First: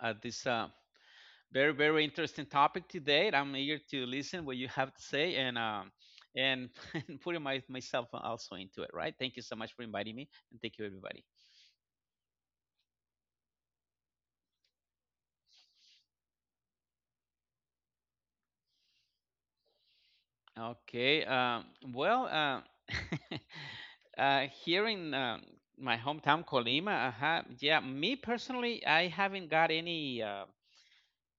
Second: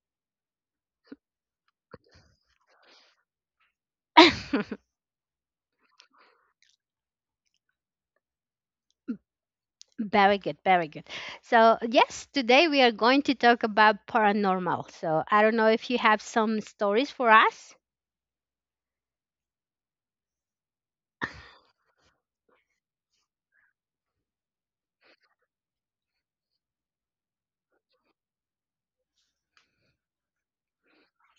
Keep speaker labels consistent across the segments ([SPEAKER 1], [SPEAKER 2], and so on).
[SPEAKER 1] uh, this uh, very, very interesting topic today. I'm eager to listen what you have to say and and putting myself also into it. Right. Thank you so much for inviting me,
[SPEAKER 2] Very good,
[SPEAKER 1] and thank you
[SPEAKER 2] very good.
[SPEAKER 1] everybody.
[SPEAKER 2] So yes, today we are going to talk about paranormal. So I don't know if you have some stories for us.
[SPEAKER 1] Okay. Well, here in my hometown, Colima, yeah, me personally, I haven't got any.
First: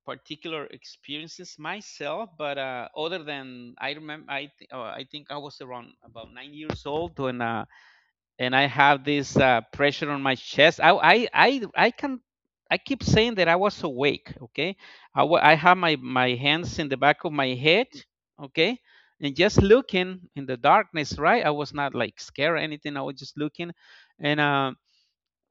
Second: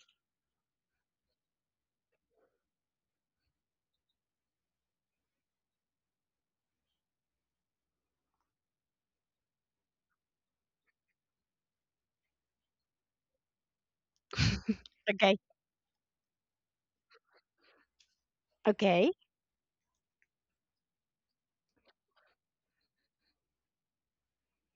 [SPEAKER 1] Particular experiences myself, but other than I remember, I think I was around about 9 years old when and I have this pressure on my chest. I can. I keep saying that I was awake, okay? I
[SPEAKER 2] Okay.
[SPEAKER 1] have my hands in the back of my head, okay? And
[SPEAKER 2] Okay.
[SPEAKER 1] just looking in the darkness, right? I was not like scared or anything. I was just looking. And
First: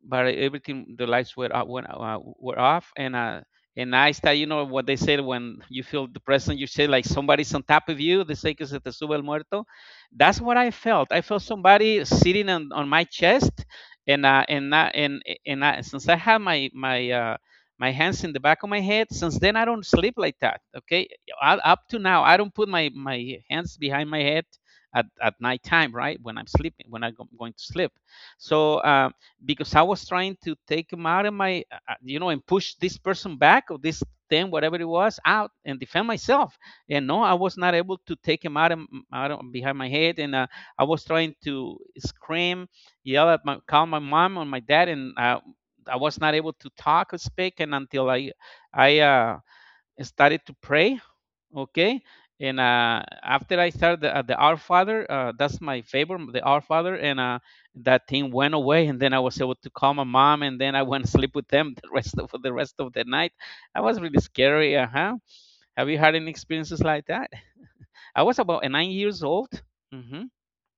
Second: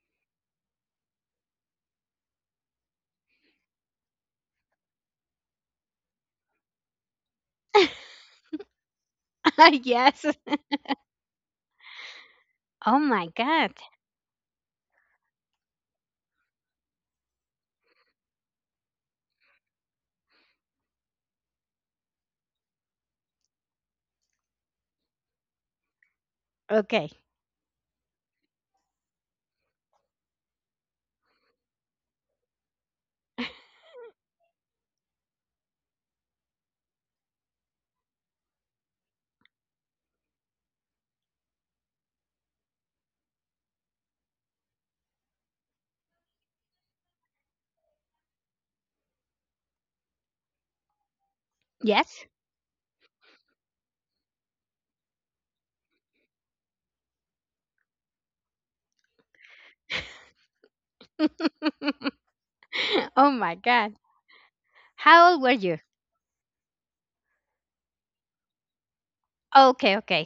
[SPEAKER 1] but everything the lights were were off and I start, you know what they said when you feel depressed and you say like somebody's on top of you, they say que se te sube el muerto. That's what
[SPEAKER 2] Yes.
[SPEAKER 1] I felt. I felt somebody sitting on my
[SPEAKER 2] Oh my
[SPEAKER 1] chest,
[SPEAKER 2] God.
[SPEAKER 1] and I, since I have my hands in the back of my head, since then I don't sleep like that. Okay, up to now I don't put my hands behind my head at nighttime, right? When I'm sleeping, when I'm going
[SPEAKER 2] Okay.
[SPEAKER 1] to sleep. So. Because I was trying to take him out of my, and push this person back or this thing, whatever it was, out and defend myself. And no, I was not able to take him out of behind my head. And I was trying to scream, call my mom or my dad, and I was not able to talk or speak. And until I started to pray, okay. and
[SPEAKER 2] Yes.
[SPEAKER 1] uh, after I started the Our Father, that's my favorite, the Our Father, and that thing went away, and then I was able to call my mom, and then I went to sleep with them the rest of for the rest of the night. That
[SPEAKER 2] Oh
[SPEAKER 1] was
[SPEAKER 2] my
[SPEAKER 1] really
[SPEAKER 2] God.
[SPEAKER 1] scary. Uh-huh. Have
[SPEAKER 2] How
[SPEAKER 1] you
[SPEAKER 2] old were
[SPEAKER 1] had any
[SPEAKER 2] you?
[SPEAKER 1] experiences like that? I was about 9 years old. Hmm.
[SPEAKER 2] Okay, okay.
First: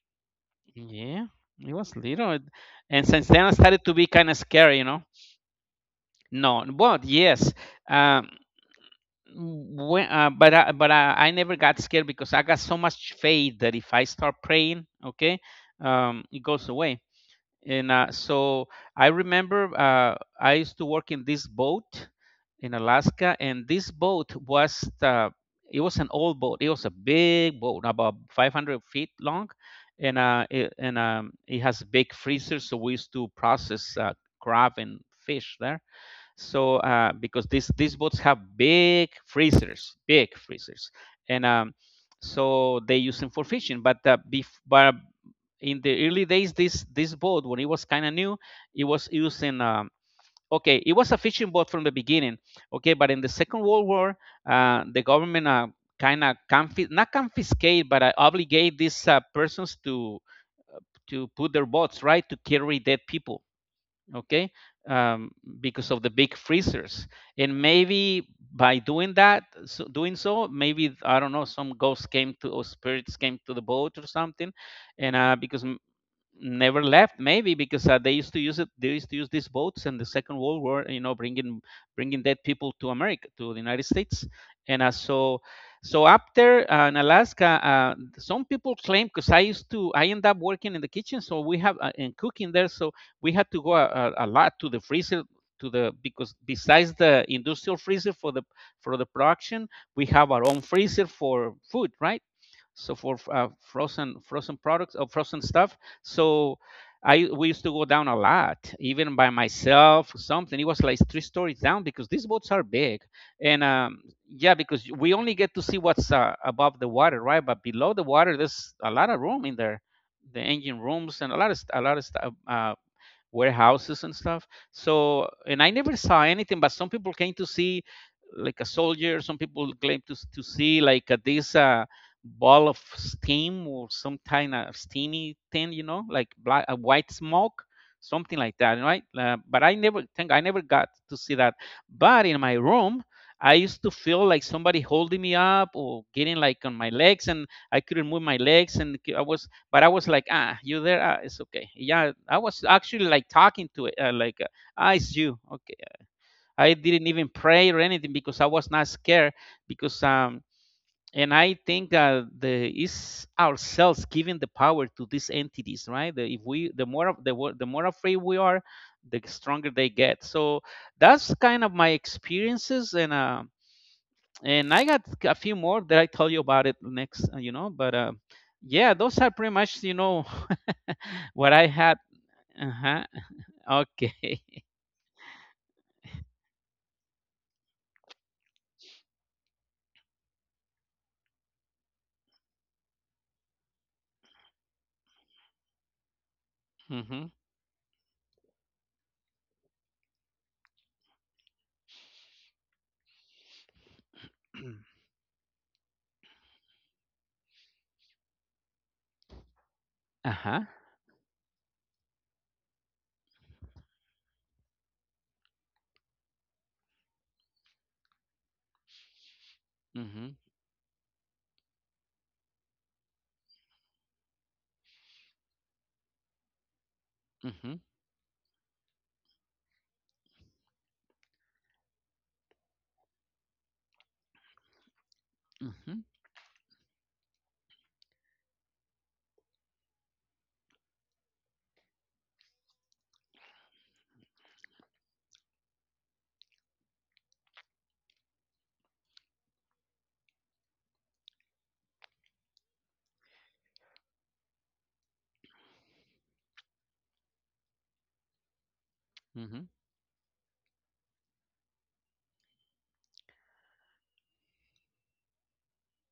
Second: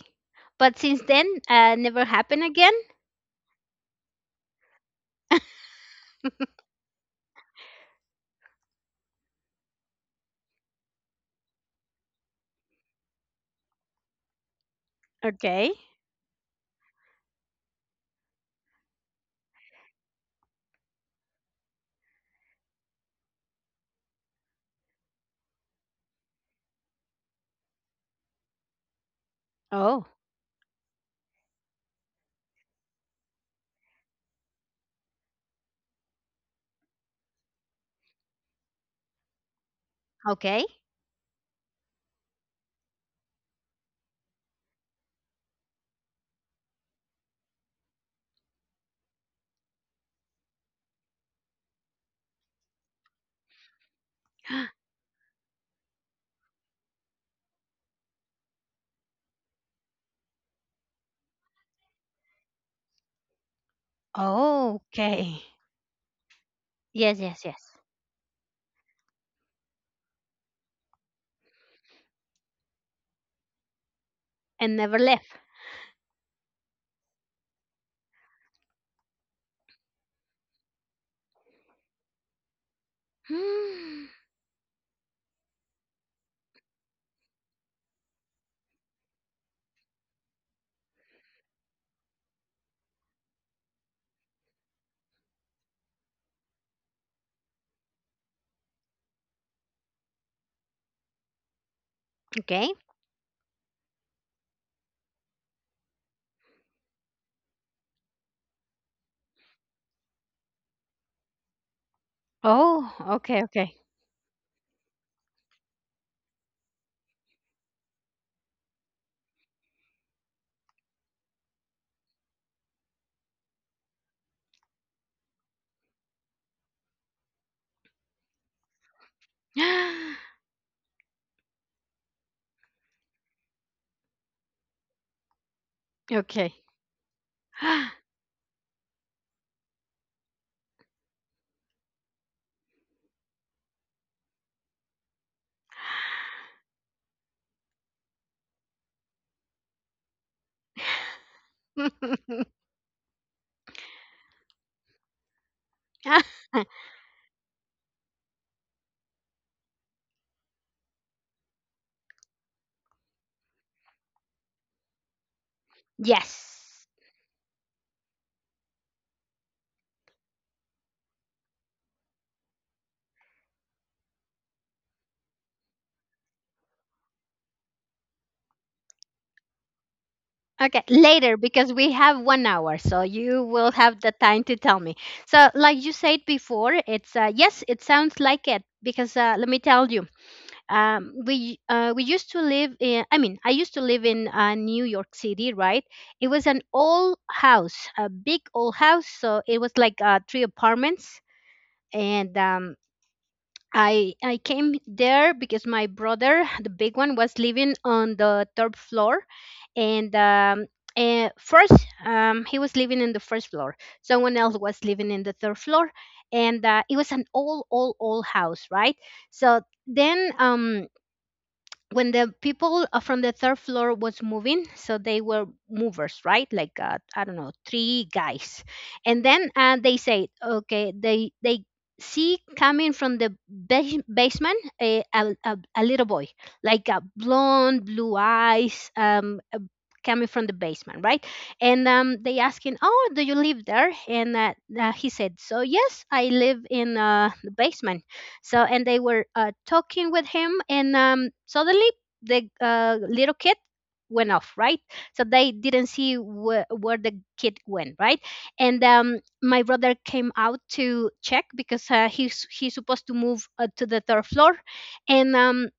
[SPEAKER 2] But since then,
[SPEAKER 1] Yeah, it was
[SPEAKER 2] never
[SPEAKER 1] little.
[SPEAKER 2] happened again?
[SPEAKER 1] And since then I started to be kind of scary. No, but yes. um, but I never got scared, because I got so much faith that if I start praying, okay,
[SPEAKER 2] Okay.
[SPEAKER 1] it goes away. And so I remember I used to work in this boat in Alaska. And this boat was an old boat. It was a big boat, about 500 feet long,
[SPEAKER 2] Oh,
[SPEAKER 1] and it has a big freezer. So we used to process crab and fish there. So because these boats have big freezers big
[SPEAKER 2] okay.
[SPEAKER 1] freezers And so they use them for fishing, but in the early days, this boat, when it was kind of new, it was using okay, it was a fishing boat from the beginning. Okay, but in the Second World War, the government kind of not confiscate, but obligate these persons to put their boats, right, to carry dead people. Okay. um,
[SPEAKER 2] Okay.
[SPEAKER 1] because of the big freezers.
[SPEAKER 2] Yes,
[SPEAKER 1] And
[SPEAKER 2] yes, yes.
[SPEAKER 1] maybe by doing so, maybe, I don't know, some ghosts came to or spirits came to the boat or something.
[SPEAKER 2] And
[SPEAKER 1] and
[SPEAKER 2] never
[SPEAKER 1] uh, because
[SPEAKER 2] left.
[SPEAKER 1] never left, maybe because they used to use these boats in the Second World War, bringing dead people to America, to the United States.
[SPEAKER 2] Hmm.
[SPEAKER 1] And so, so up there in Alaska, some people claim, because I used to I end up working in the kitchen. So we have and cooking there. So we had to go a lot to the freezer, to the because besides the industrial freezer for the production, we have our own freezer for food, right? So
[SPEAKER 2] Okay.
[SPEAKER 1] for frozen products or frozen stuff. So I we used to go down a lot, even by myself something. It was like 3 stories down, because these boats are big.
[SPEAKER 2] Oh,
[SPEAKER 1] and
[SPEAKER 2] okay,
[SPEAKER 1] um
[SPEAKER 2] okay.
[SPEAKER 1] yeah, because we only get to see what's above the water, right? But below the water there's a lot of room in there. The engine rooms and a lot of stuff, warehouses and stuff. So, and I never saw anything, but some people came to see like a soldier. Some people claim to see like this ball of steam or some kind of steamy thing, you know, like black, a
[SPEAKER 2] Okay.
[SPEAKER 1] white smoke, something like that, right? But I never think I never got to see that. But in my room, I used to feel like somebody holding me up or getting like on my legs, and I couldn't move my legs, and I was like, ah, you there? Ah, it's okay. Yeah, I was actually like talking to it, ah, it's you. Okay. I didn't even pray or anything because I was not scared because And I think the is ourselves giving the power to these entities, right? The, if we the more
[SPEAKER 2] Yes.
[SPEAKER 1] of the wo- The more afraid we are, the stronger they get. So that's kind of my experiences and. And I got a few more that I tell you about it next. But yeah, those are pretty much,
[SPEAKER 2] Okay,
[SPEAKER 1] what I
[SPEAKER 2] later,
[SPEAKER 1] had.
[SPEAKER 2] because we have one
[SPEAKER 1] Uh-huh,
[SPEAKER 2] hour, so you will have
[SPEAKER 1] okay.
[SPEAKER 2] the time to tell me. So, like you said before, it's yes, it sounds like it, because let me tell you. We used to live in, I mean I used to live in New York City, right? It was an
[SPEAKER 1] Mhm.
[SPEAKER 2] old house, a big old house, so it was like three apartments. And um, I came there because my brother, the big one, was living on the third floor. and
[SPEAKER 1] Uh-huh.
[SPEAKER 2] um, first, he was living in the first floor. Someone else was living in the third floor, and it was an old old old house, right? So
[SPEAKER 1] Mhm.
[SPEAKER 2] then, when the people from the third floor was moving, so they were movers, right? Like I don't
[SPEAKER 1] Mhm.
[SPEAKER 2] know, three guys. And then they say okay, they see coming from the basement a, a, a,
[SPEAKER 1] Mhm.
[SPEAKER 2] a little boy, like a blonde blue eyes coming from the basement, right? And they asking, oh, do you live there? And he said, so yes, I live in the basement. So, and they were talking with him, and suddenly the little kid went off, right? So they didn't see where the kid went, right? And
[SPEAKER 1] Mhm.
[SPEAKER 2] my brother came out to check because he's supposed to move to the third floor, and um,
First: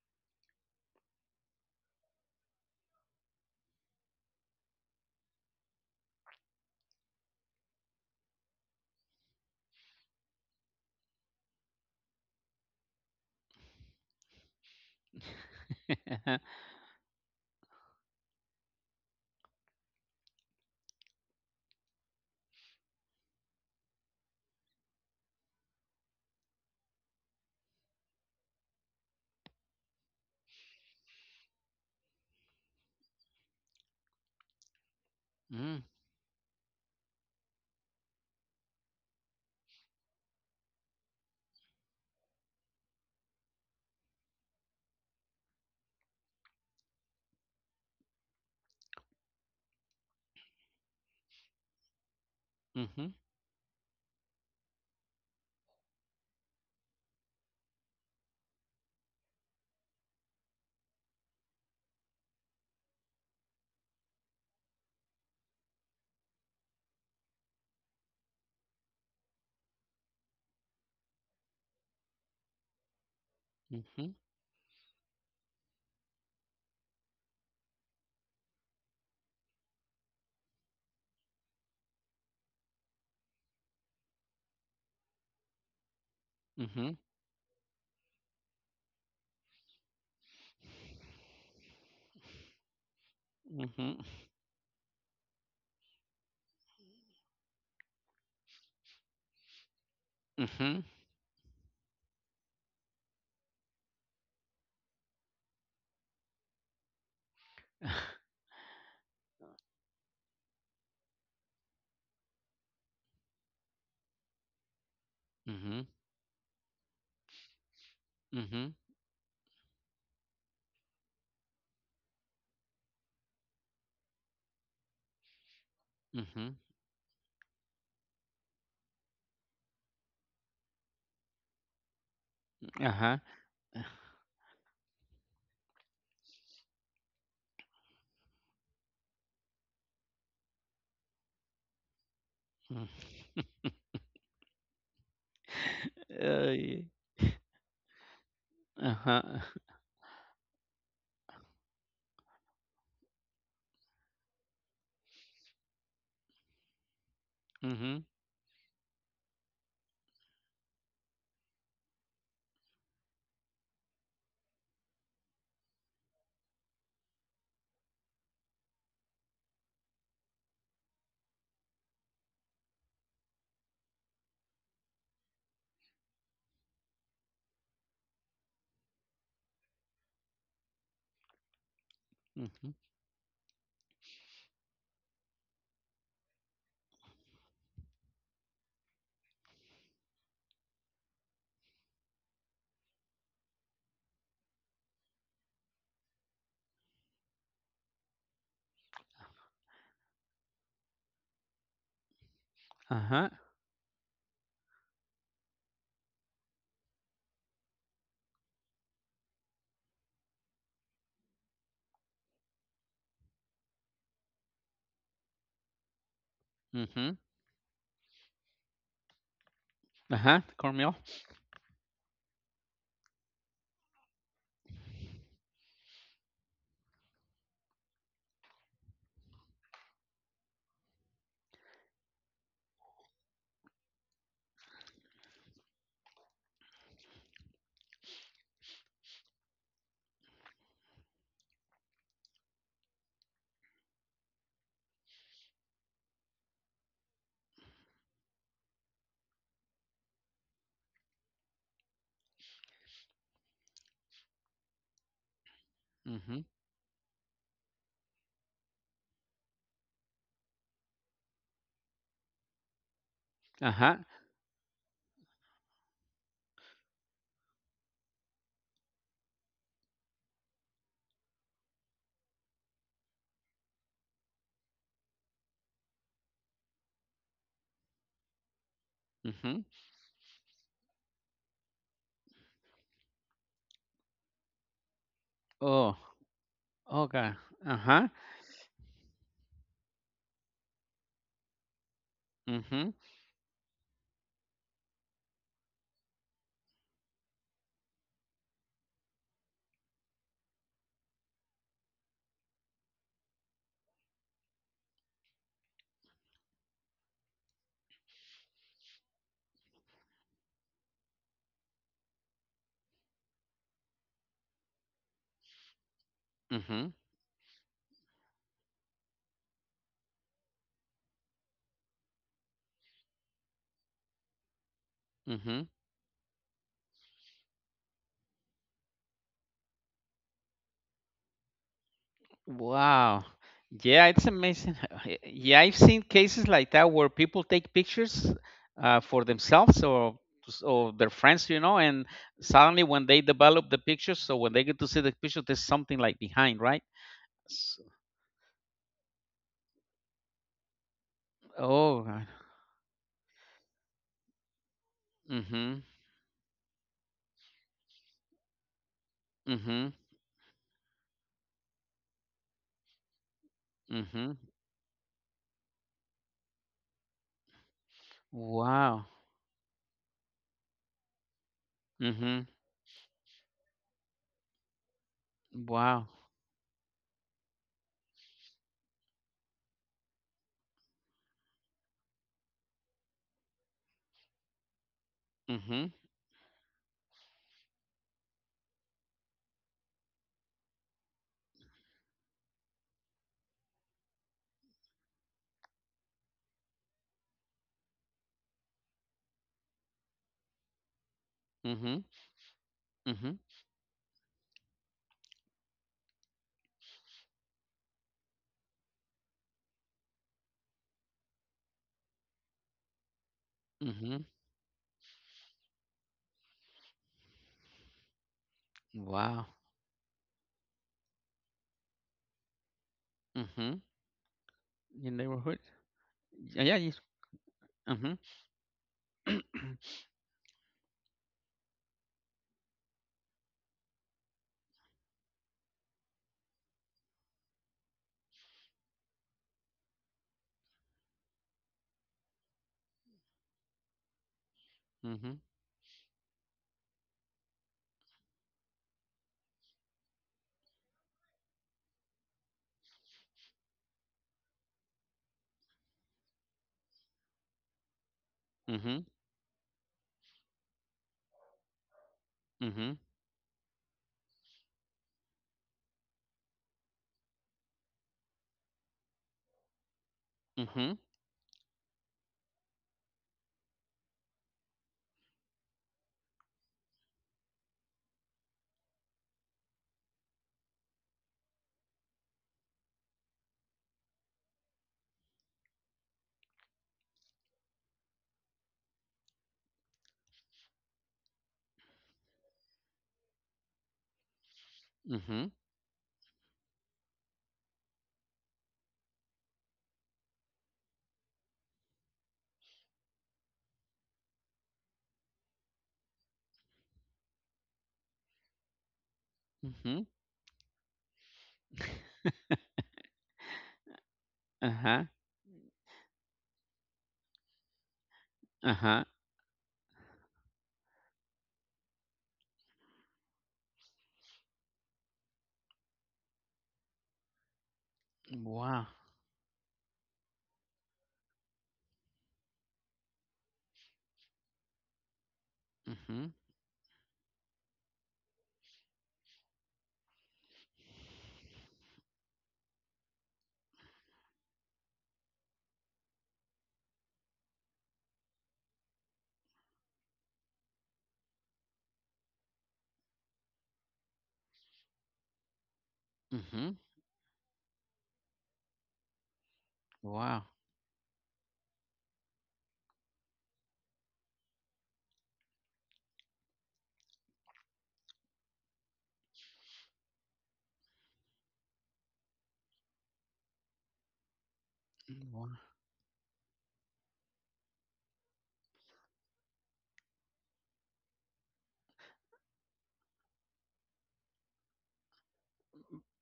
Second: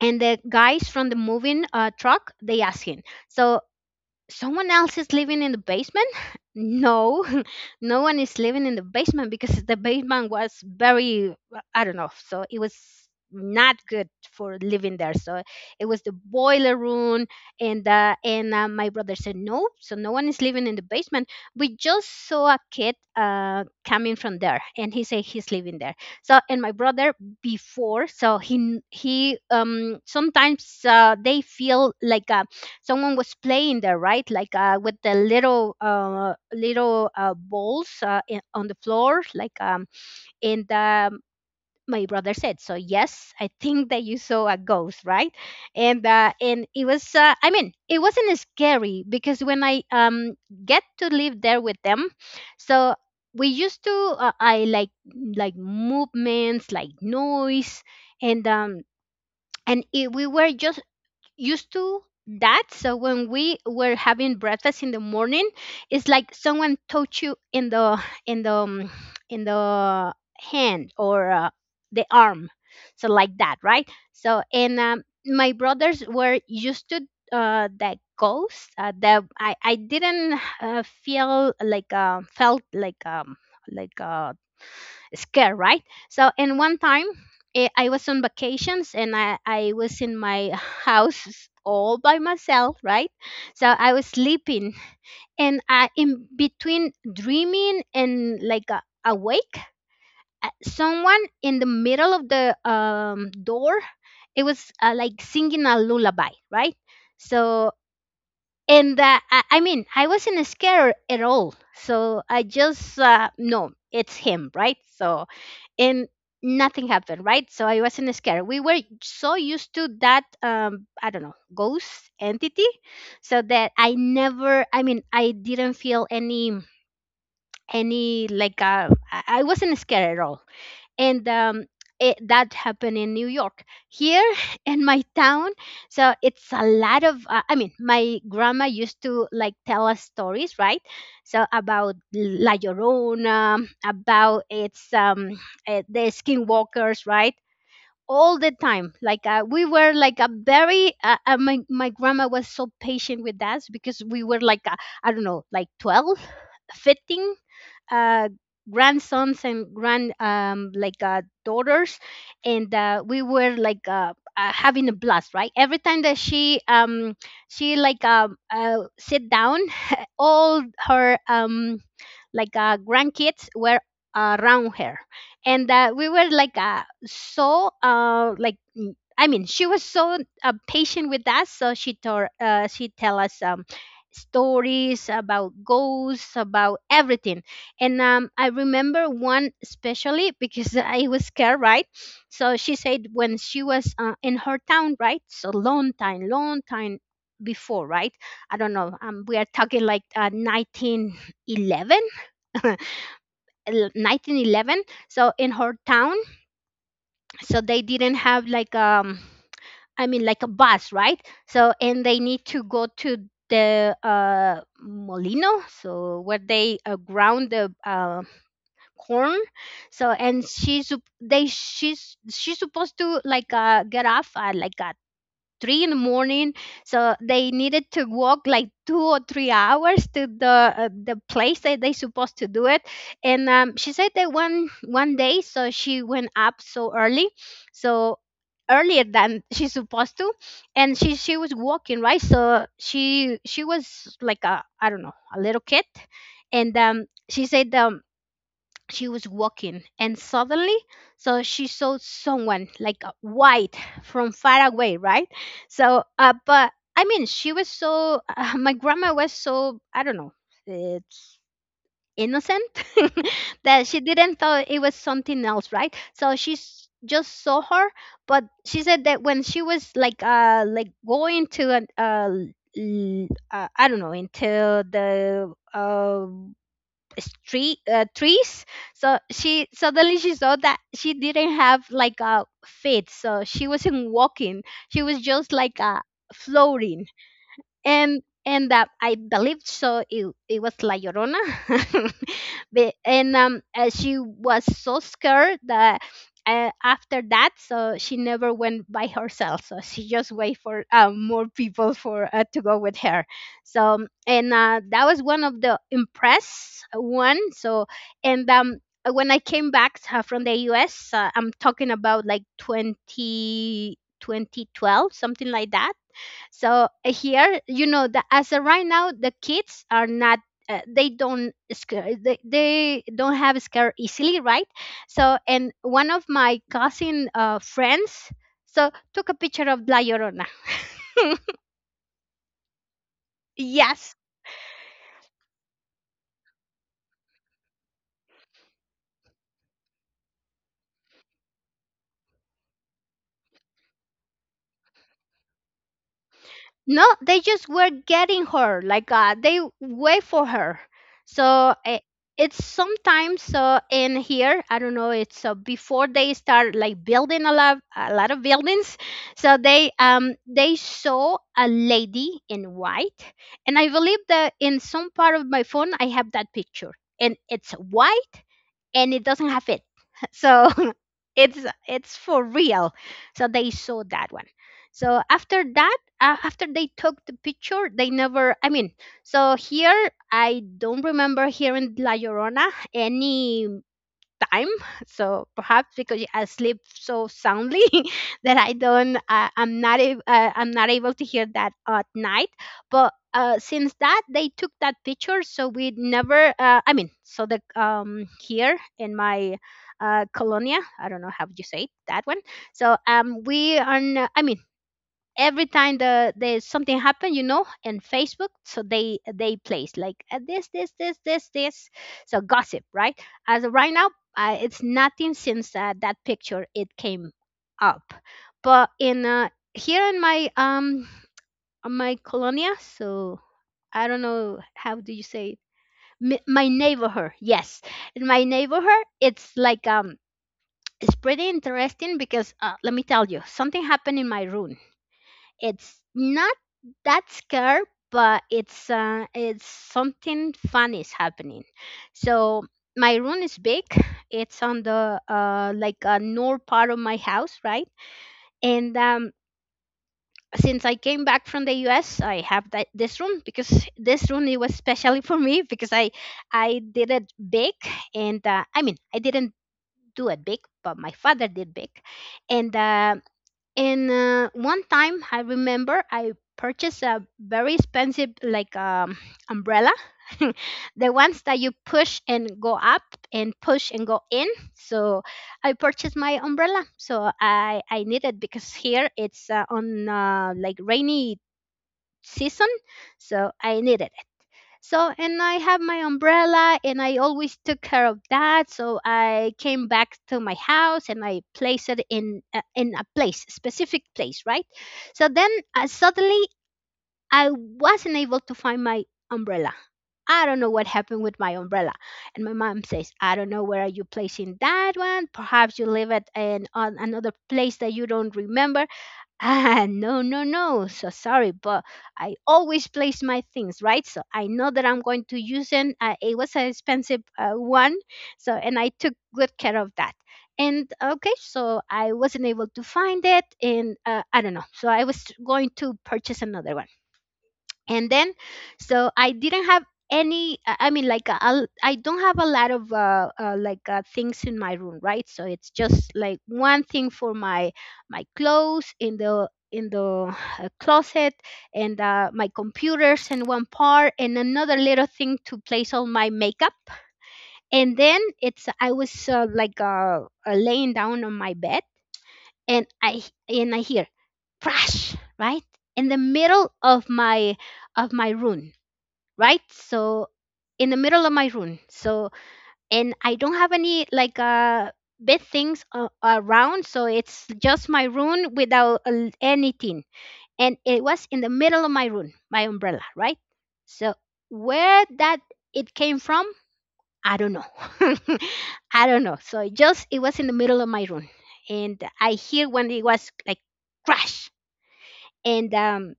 [SPEAKER 2] and the guys from the moving truck, they asked him. So, someone else is living in the basement? No, no one is living in the basement, because the basement was very, I don't know, so it was not good for living there. So it was the boiler room, and my brother said no, so no one is living in the basement. We just saw a kid coming from there, and he said he's living there. So, and my brother before, so he sometimes they feel like a, someone was playing there, right? Like with the little
[SPEAKER 1] Mm.
[SPEAKER 2] little balls in, on the floor, like and my brother said, so yes, I think that you saw a ghost, right? And it was I mean, it wasn't scary because when I get to live there with them, so
[SPEAKER 1] Mhm.
[SPEAKER 2] we used to I like movements, like noise. And um and it, we were just used to that. So when we were having breakfast in the morning, it's like someone touched you in the in the in the hand or the arm, so like that, right?
[SPEAKER 1] Mhm.
[SPEAKER 2] So, and my brothers were used to that ghost. That I didn't feel like felt like like uh, scare, right? So, and one
[SPEAKER 1] Mhm.
[SPEAKER 2] time, I was on vacations, and I was in my house all by myself, right? So I
[SPEAKER 1] Mhm.
[SPEAKER 2] was sleeping, and I, in between dreaming and like awake,
[SPEAKER 1] Mhm.
[SPEAKER 2] someone in the middle of the door, it was like singing a lullaby, right? So, and I mean, I wasn't scared at all. So I just, no, it's him, right? So
[SPEAKER 1] Mhm.
[SPEAKER 2] and nothing happened, right? So I wasn't scared, we
[SPEAKER 1] Mhm.
[SPEAKER 2] were so used to that I don't know, ghost, entity. So that I never, I mean, I didn't feel any
[SPEAKER 1] Mhm.
[SPEAKER 2] any like I wasn't scared at all. And it, that happened in
[SPEAKER 1] Uh-huh.
[SPEAKER 2] New York. Here in my town, so it's a lot of. I mean, my grandma used to like tell us stories, right? So about La
[SPEAKER 1] Mm.
[SPEAKER 2] Llorona, about its the
[SPEAKER 1] Ay.
[SPEAKER 2] skinwalkers, right? All the time,
[SPEAKER 1] Uh
[SPEAKER 2] like
[SPEAKER 1] huh.
[SPEAKER 2] we were like a very. My my grandma was so patient with us because we were like I don't know, like 12, 15
[SPEAKER 1] Ujú.
[SPEAKER 2] uh, grandsons and grand like daughters. And we were like having a blast, right? Every time that she like sit down, all her grandkids were around her. And we were like like I mean, she was so patient with us, so she tell us stories about ghosts, about everything. And I remember one especially because I was scared, right? So she said when she was in her town, right? So long time before, right? I don't know. We are talking like 1911,
[SPEAKER 1] Ajá.
[SPEAKER 2] el- 1911. So in her town, so they didn't have like I mean like a bus, right? So, and they need to go to the molino, so where they
[SPEAKER 1] Uh huh. Mm-hmm.
[SPEAKER 2] ground the corn. So,
[SPEAKER 1] Uh
[SPEAKER 2] and
[SPEAKER 1] huh.
[SPEAKER 2] she's
[SPEAKER 1] Cornmeal.
[SPEAKER 2] sup- they she's she's supposed to like get off at like at 3 in the morning. So they needed to walk like 2 or 3 hours to the place that they supposed to do it. And she said that one day so she went up so early, so earlier than she's supposed to. And she was walking, right? So she was like a, I don't know, a little kid. And she said she was walking, and suddenly so she saw someone like a white from far away, right? So
[SPEAKER 1] Mm-hmm.
[SPEAKER 2] but I mean she was so my grandma was so, I don't know, it's innocent,
[SPEAKER 1] Uh huh.
[SPEAKER 2] that she
[SPEAKER 1] Ajá.
[SPEAKER 2] didn't thought it was something else, right? So just saw her. But she said that when she was like going to an I don't know, into the street trees, so she
[SPEAKER 1] Ujú.
[SPEAKER 2] suddenly she saw that she didn't have like a feet, so she wasn't walking, she was just like
[SPEAKER 1] Oh.
[SPEAKER 2] floating.
[SPEAKER 1] Oh, God. Ajá.
[SPEAKER 2] And I believed so it was La Llorona, Be-
[SPEAKER 1] Ujú.
[SPEAKER 2] and she was so scared that after that, so she never went by herself. So she just wait for more people for to go with her. So, and that was one of the impress one. So, and when I came back from the U.S., I'm talking about like 2012, something like that. So
[SPEAKER 1] Ujú.
[SPEAKER 2] here you know that as of right now the kids are not they don't scare, they don't have scare easily, right? So, and
[SPEAKER 1] Ujú.
[SPEAKER 2] one of my cousin friends so took a picture of La Llorona.
[SPEAKER 1] Wow. Yeah,
[SPEAKER 2] Yes.
[SPEAKER 1] it's amazing. Yeah, I've seen cases like that where people take pictures for themselves or or their friends, and suddenly when they develop the pictures, so when they get to see the picture, there's something like behind, right?
[SPEAKER 2] No, they just
[SPEAKER 1] S-
[SPEAKER 2] were getting her. Like they wait for her. So
[SPEAKER 1] Oh, right.
[SPEAKER 2] it's sometimes in here, I don't know. It's
[SPEAKER 1] Mhm.
[SPEAKER 2] before they start like building a lot of buildings. So
[SPEAKER 1] Mhm.
[SPEAKER 2] they saw a lady in white, and I believe
[SPEAKER 1] Mhm.
[SPEAKER 2] that in some part of my phone I have that picture, and it's white,
[SPEAKER 1] Wow.
[SPEAKER 2] and it doesn't have it. So it's it's for
[SPEAKER 1] Mhm.
[SPEAKER 2] real. So they saw that one. So after that,
[SPEAKER 1] Wow.
[SPEAKER 2] after they took the picture, they never, I mean, so here I don't remember here in La Llorona any time. So
[SPEAKER 1] Mhm.
[SPEAKER 2] perhaps because I sleep so soundly that I don't I'm not ab- I'm not able to hear that at night. But since that they took that picture, so we never I mean, so the here in my colonia, I don't know how you say it,
[SPEAKER 1] Mhm.
[SPEAKER 2] that one. So
[SPEAKER 1] Mhm.
[SPEAKER 2] we are I mean every time there's something happen, you know, in Facebook, so they place like this this so gossip, right? As of right now
[SPEAKER 1] Mhm.
[SPEAKER 2] it's nothing since that picture it came up. But in
[SPEAKER 1] Wow.
[SPEAKER 2] here in my on my colonia, so
[SPEAKER 1] Mhm.
[SPEAKER 2] I don't know how
[SPEAKER 1] Your
[SPEAKER 2] do you say
[SPEAKER 1] neighborhood?
[SPEAKER 2] it.
[SPEAKER 1] Yeah,
[SPEAKER 2] My
[SPEAKER 1] yeah.
[SPEAKER 2] neighborhood, yes.
[SPEAKER 1] Mhm.
[SPEAKER 2] In my neighborhood it's like it's pretty interesting because let me tell you something happened in my room. It's not that scary, but it's something fun is happening. So my room is big. It's on the
[SPEAKER 1] Mhm.
[SPEAKER 2] like a north part of my house, right? And Since I came back from the US, I have that this room because this room it was specially for me because I did it big, and I mean
[SPEAKER 1] Mhm.
[SPEAKER 2] I didn't do it big, but my father did big. And
[SPEAKER 1] Mhm.
[SPEAKER 2] uh, and One time, I remember I purchased a very expensive like umbrella,
[SPEAKER 1] Mhm.
[SPEAKER 2] the ones that you push and go up and push and go in. So I purchased my umbrella. So I need it because here it's on like rainy season, so I needed. And I have my umbrella, and I always took care of that. So I came back to my house and I placed it in a place, specific place, right? So then
[SPEAKER 1] Mhm.
[SPEAKER 2] suddenly I wasn't able to find my umbrella. I don't know what happened with my umbrella. And my mom says, I don't know where are you placing that one. Perhaps you leave it in on another place that you don't remember. Ah,
[SPEAKER 1] Mhm.
[SPEAKER 2] no, no, no. So sorry, but I always place my things, right? So I know that I'm
[SPEAKER 1] Uh-huh.
[SPEAKER 2] going to use them. It was an expensive one. And I
[SPEAKER 1] Uh-huh.
[SPEAKER 2] took good care of that. And okay, so I wasn't able to find it. And I don't know. So I was going to purchase another one, and then
[SPEAKER 1] Wow.
[SPEAKER 2] so I didn't have any. I mean like I don't have a lot of things in my room, right? So it's just
[SPEAKER 1] Mhm.
[SPEAKER 2] like one thing for my my clothes in the closet, and my computers in one part and another little thing to place all my makeup, and then it's I was laying down on my bed, and I hear crash, right, in the middle
[SPEAKER 1] Mhm.
[SPEAKER 2] of my room, right? So
[SPEAKER 1] Wow.
[SPEAKER 2] in the middle of my room. So and I don't have any big things around, so it's just my room without anything. And it was in the middle of my room, my umbrella, right? So where that
[SPEAKER 1] Wow.
[SPEAKER 2] it came from, I don't know. I don't know. So it just it was in the middle of my room, and I hear when it was like crash, and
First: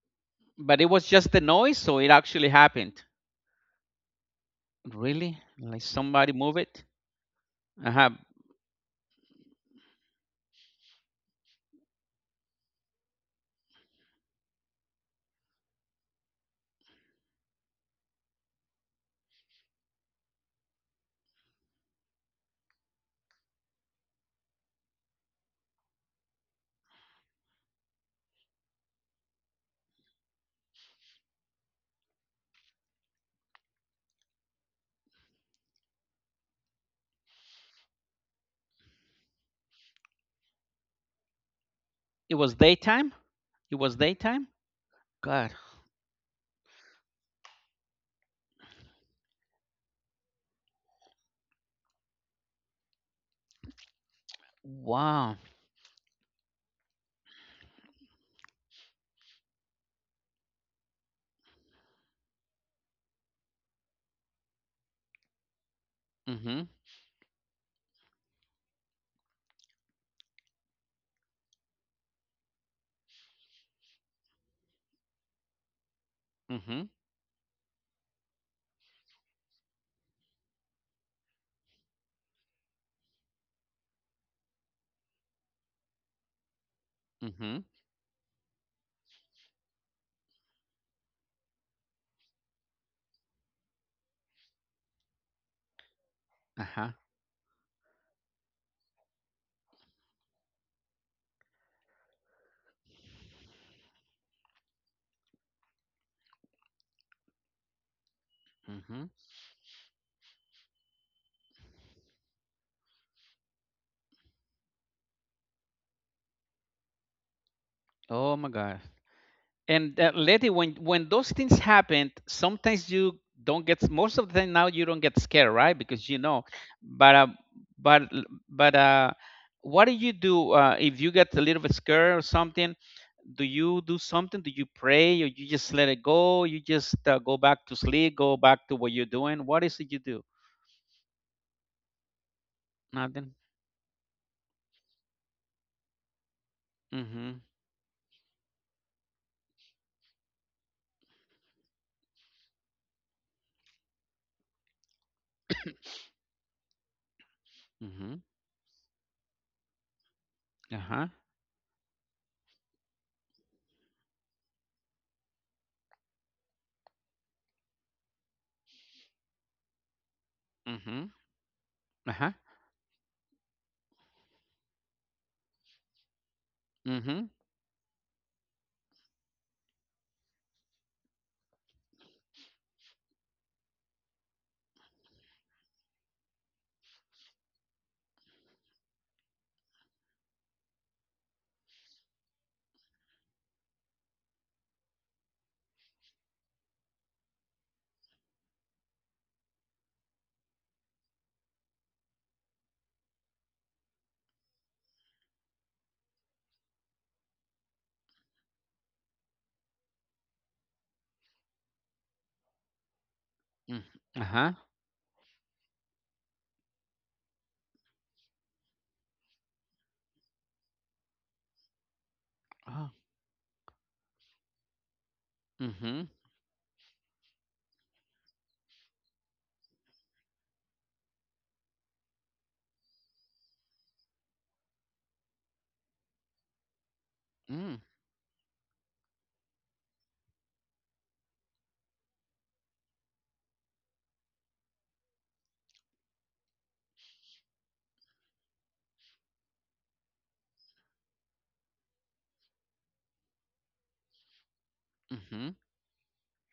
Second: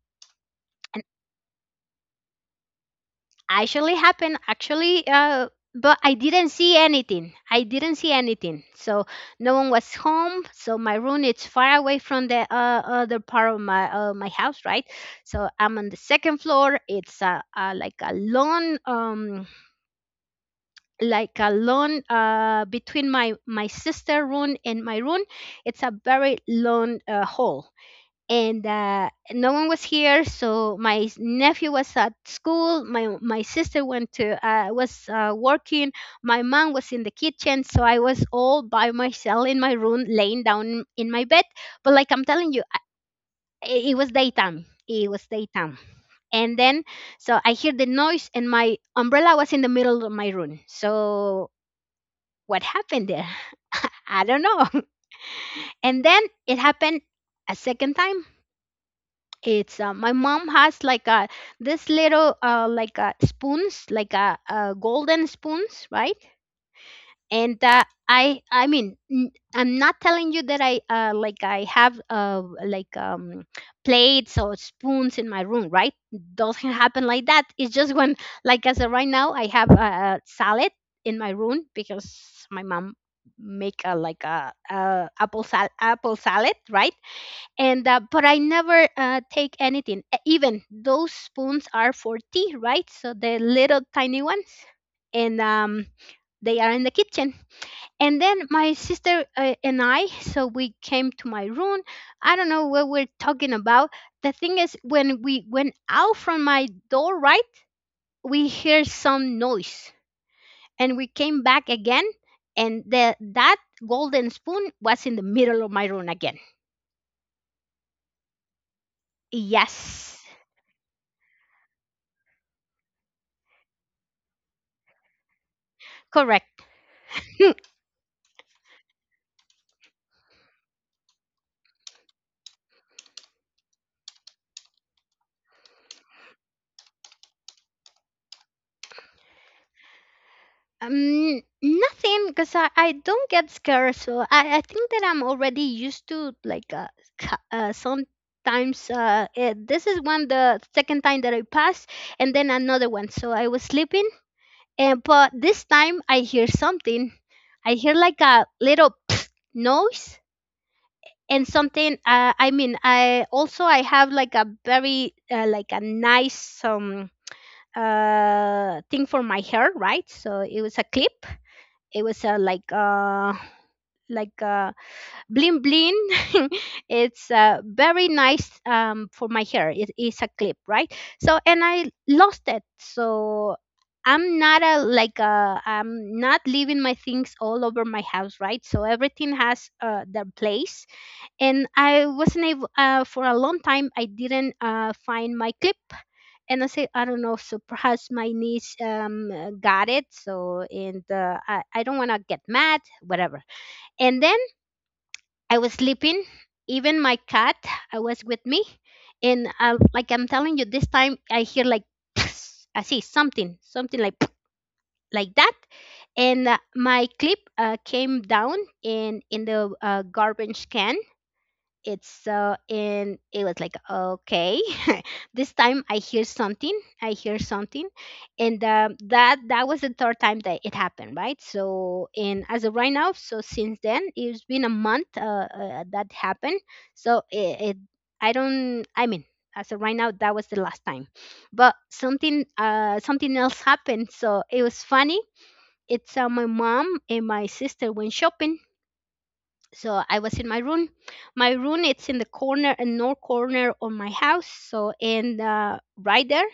[SPEAKER 1] But it was just the noise, so it actually happened.
[SPEAKER 2] actually happened, actually
[SPEAKER 1] Really? Like
[SPEAKER 2] but I
[SPEAKER 1] somebody
[SPEAKER 2] didn't
[SPEAKER 1] move
[SPEAKER 2] see
[SPEAKER 1] it?
[SPEAKER 2] anything, i didn't
[SPEAKER 1] Uh-huh.
[SPEAKER 2] see anything So no one was home. So my room is far away from the other part of my house, right? So I'm on the second floor. It's like a lawn, like a lawn between my sister room and my room. It's a very long hall, and no one was here. So my nephew was at school. My sister went to was working. My mom was in the kitchen. So I was all by myself in my room, laying down in my bed. But like I'm
[SPEAKER 1] It
[SPEAKER 2] telling
[SPEAKER 1] was
[SPEAKER 2] you, I-
[SPEAKER 1] daytime? It
[SPEAKER 2] it, it
[SPEAKER 1] was
[SPEAKER 2] was
[SPEAKER 1] daytime?
[SPEAKER 2] daytime. It was
[SPEAKER 1] God.
[SPEAKER 2] daytime. And then so I hear the noise, and my umbrella was in the middle of my room. So what happened there? I don't know.
[SPEAKER 1] Wow.
[SPEAKER 2] And then it happened a second time. It's my mom has like a this little like a spoons like golden spoons, right?
[SPEAKER 1] Mhm.
[SPEAKER 2] And uh, i i mean, I'm not telling you that I have plates or spoons in my room, right? Doesn't
[SPEAKER 1] Mhm.
[SPEAKER 2] happen like that. It's just when like as of right now I have a salad in my room because my mom make a apple apple salad, right?
[SPEAKER 1] Mhm.
[SPEAKER 2] and But I never take anything. Even those spoons are for tea, right? So the little tiny ones, and they are in
[SPEAKER 1] Uh-huh.
[SPEAKER 2] the kitchen. And then my sister and i, so we came to my room. I don't know what we're talking about. The thing is when we went out from my door, right, we hear
[SPEAKER 1] Mhm.
[SPEAKER 2] some noise, and we came back again, and that golden spoon was in the middle of my room again.
[SPEAKER 1] Oh my God. And
[SPEAKER 2] Yes.
[SPEAKER 1] Letty, when those things happen, sometimes you don't get, most of the time now you don't get scared, right? Because you know,
[SPEAKER 2] Correct.
[SPEAKER 1] but uh, but but what do you do if you get a little bit scared or something? Do you do something? Do you pray, or you just let it go? You just go back to sleep, go back to what you're doing. What is it you do?
[SPEAKER 2] Nothing, because I don't
[SPEAKER 1] Nothing.
[SPEAKER 2] get scared, so I think that I'm already used to like
[SPEAKER 1] Mm-hmm.
[SPEAKER 2] sometimes this is one the second time that I passed, and then another one. So I was sleeping, and but this time I hear something. I hear
[SPEAKER 1] Mm-hmm.
[SPEAKER 2] like a little noise,
[SPEAKER 1] Uh-huh.
[SPEAKER 2] and something. I mean, I also I have like a very like a nice thing for my hair, right? So it was a
[SPEAKER 1] Mm-hmm.
[SPEAKER 2] clip. It was
[SPEAKER 1] Uh-huh.
[SPEAKER 2] like uh bling bling.
[SPEAKER 1] Mm-hmm.
[SPEAKER 2] It's very nice, for my hair it is a clip, right? So and I lost it. So I'm not a like I'm not leaving my things all over my house, right? So everything has their place, and I wasn't able for a long time. I didn't find my clip, and I say I don't know. So perhaps my niece got it. So and I don't want to get mad, whatever. And then I was sleeping. Even my cat I was with me, and I, like I'm telling you, this time I hear like I see something, something like
[SPEAKER 1] Mm-hmm. Uh-huh.
[SPEAKER 2] like that, and my clip came down in the garbage can. It's so
[SPEAKER 1] Oh.
[SPEAKER 2] and it was like okay. This time I
[SPEAKER 1] Mm-hmm.
[SPEAKER 2] hear something. I hear something. And that that was the third time that it happened, right? So and as of right now so since then it's been a month, that happened. So it
[SPEAKER 1] Mm.
[SPEAKER 2] I don't, I mean, as of right now that was the last time, but something something else happened, so it was funny. It's my mom and my sister went shopping, so I was in my room. My room it's in the corner and north corner of my house. So and
[SPEAKER 1] Mm-hmm.
[SPEAKER 2] Right there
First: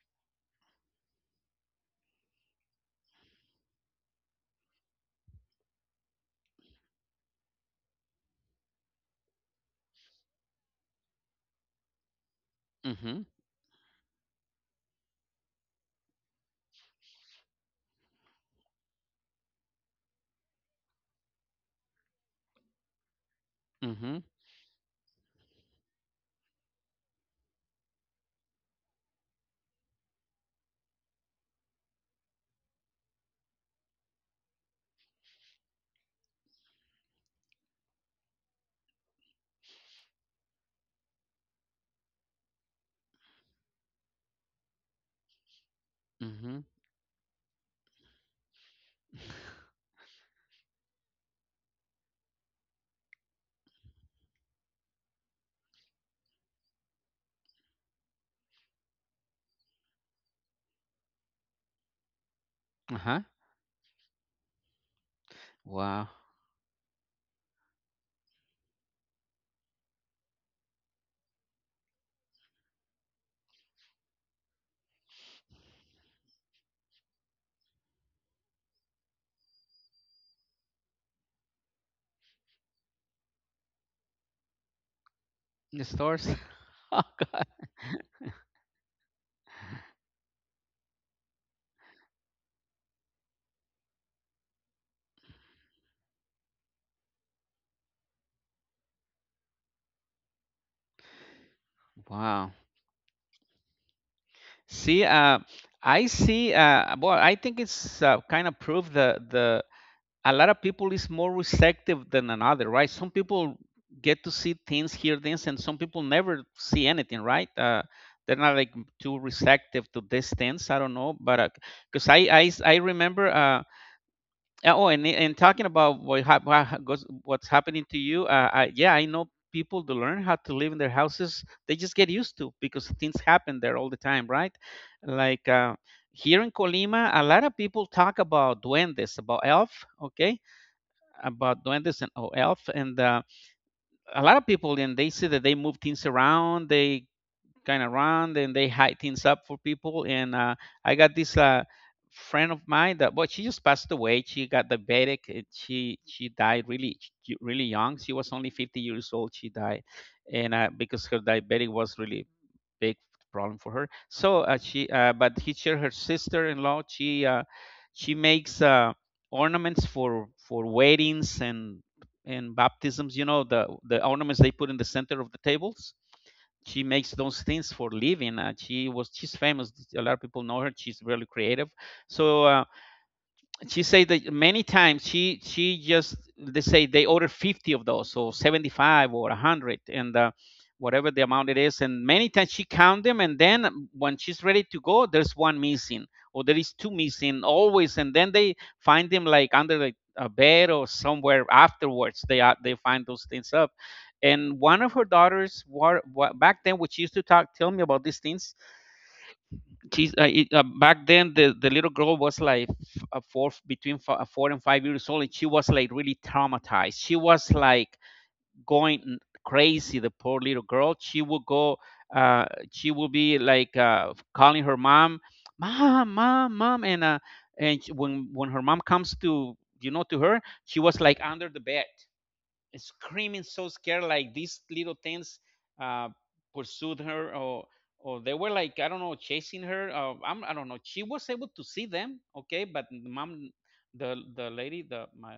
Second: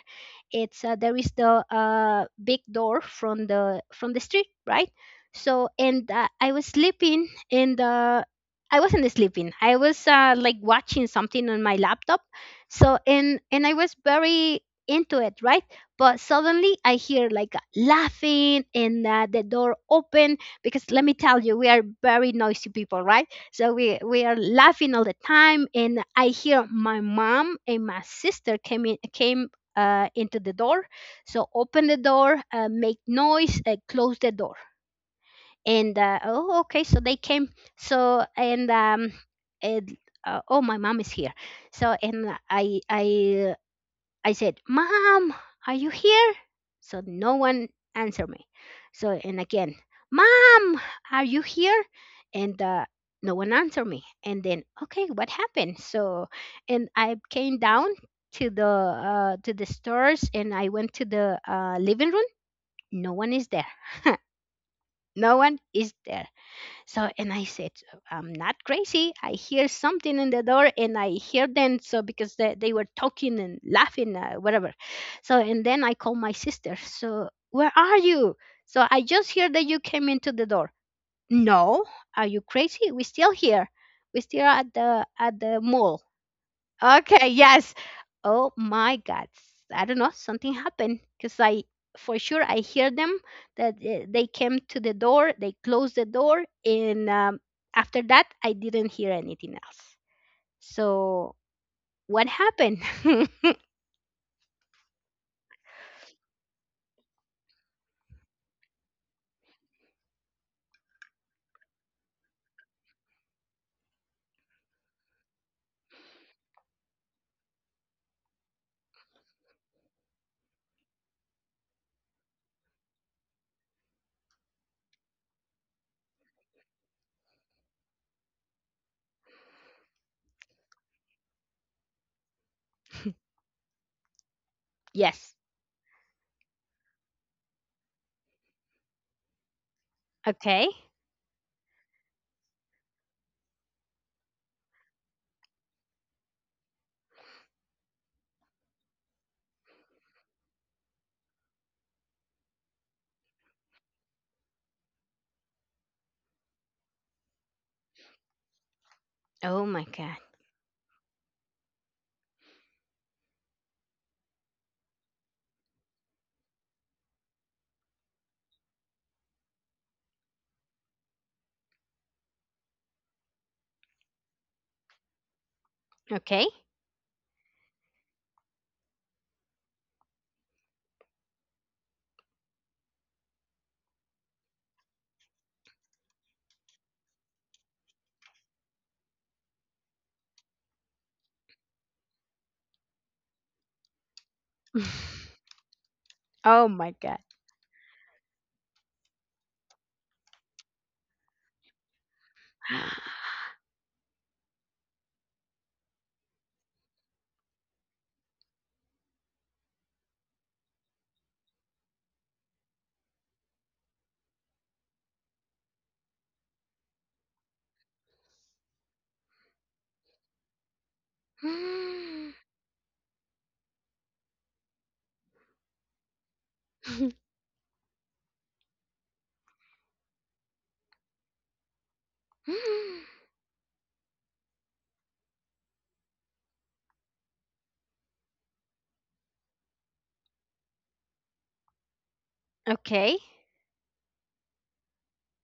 [SPEAKER 2] it's there is the big door from the street, right? So and uh, I was sleeping and I wasn't sleeping. I was like watching something on my laptop. so
[SPEAKER 1] Mm-hmm.
[SPEAKER 2] and and I was very into it, right? But suddenly I hear like laughing, and the door opened, because let me tell you we are very noisy people, right? So we
[SPEAKER 1] Mhm.
[SPEAKER 2] we are laughing all the time, and I hear my mom and my sister came into the door. So open the door, make noise, close the door, and oh okay so they came. so and um and, oh my mom is here. So and I said, Mom, are you here?
[SPEAKER 1] Mhm.
[SPEAKER 2] So no one answered me. So, and again, Mom, are you here? And No one answered me. And then, okay, what happened? So, and I came down to the stairs and I went to the living room. No
[SPEAKER 1] Uh-huh.
[SPEAKER 2] one is there. No one is
[SPEAKER 1] Wow.
[SPEAKER 2] there. So, and I said, I'm not crazy. I hear something in the door and I hear them. So, because they were talking and laughing, whatever. So, and then I call my sister. So, where are you? So, I just hear that you came into the door. No, are you crazy? We're still here. We're still at the
[SPEAKER 1] The
[SPEAKER 2] mall.
[SPEAKER 1] stores.
[SPEAKER 2] Okay, yes. Oh my God. I don't know, something happened because I, for sure, I hear them that they came to the door, they closed the door, and after that, I didn't hear anything else. So, what
[SPEAKER 1] Wow.
[SPEAKER 2] happened?
[SPEAKER 1] See, I see. Well, I think it's kind of proof that the a lot of people is more receptive than another, right? Some people get to see things, hear things, and some people never see anything, right? They're not like too receptive to these things. I don't know, but because I remember. Oh, and talking about what's happening to you, yeah, I know people to learn how to live in their houses. They just get used to because things happen there all the time, right?
[SPEAKER 2] Yes.
[SPEAKER 1] Like here in Colima, a lot of people talk about duendes, about elf, okay,
[SPEAKER 2] Okay.
[SPEAKER 1] about duendes and oh, elf, and a lot of people, and they say that they move things around. They kind of around and they hide things up for people. And I got this friend of mine that, well, she just passed away. She got diabetic, and she died really, really young. She was only 50 years old. She
[SPEAKER 2] Oh
[SPEAKER 1] died,
[SPEAKER 2] my God.
[SPEAKER 1] and because her diabetic was really big problem for her. So she, but he shared her sister-in-law. She makes ornaments for weddings and baptisms, you know, the ornaments they put in the center of the tables.
[SPEAKER 2] Okay.
[SPEAKER 1] She makes those things for living. She's famous. A lot of people know her. She's really creative. So uh, she said that many times she just they say they order 50 of those, so 75 or 100, and whatever the amount it is. And many times she count them, and then when she's ready to go, there's one missing or there
[SPEAKER 2] Oh
[SPEAKER 1] is two
[SPEAKER 2] my God.
[SPEAKER 1] missing, always, and then they find them like under like a bed or somewhere afterwards. They are they find those things up. And one of her daughters back then, which used to talk tell me about these things. Back then, the little girl was like 4 and 5 years old, and she was like really traumatized. She was like going crazy, the poor little girl. She would go uh, she would be like calling her mom, mom, mom, mom. And when her mom comes to, you know, to her, she was like under the bed screaming, so scared, like these little things uh, pursued her, or they were like, I don't know, chasing her. I don't know. She was able to see them, okay, but the
[SPEAKER 2] Okay.
[SPEAKER 1] mom, the lady, the my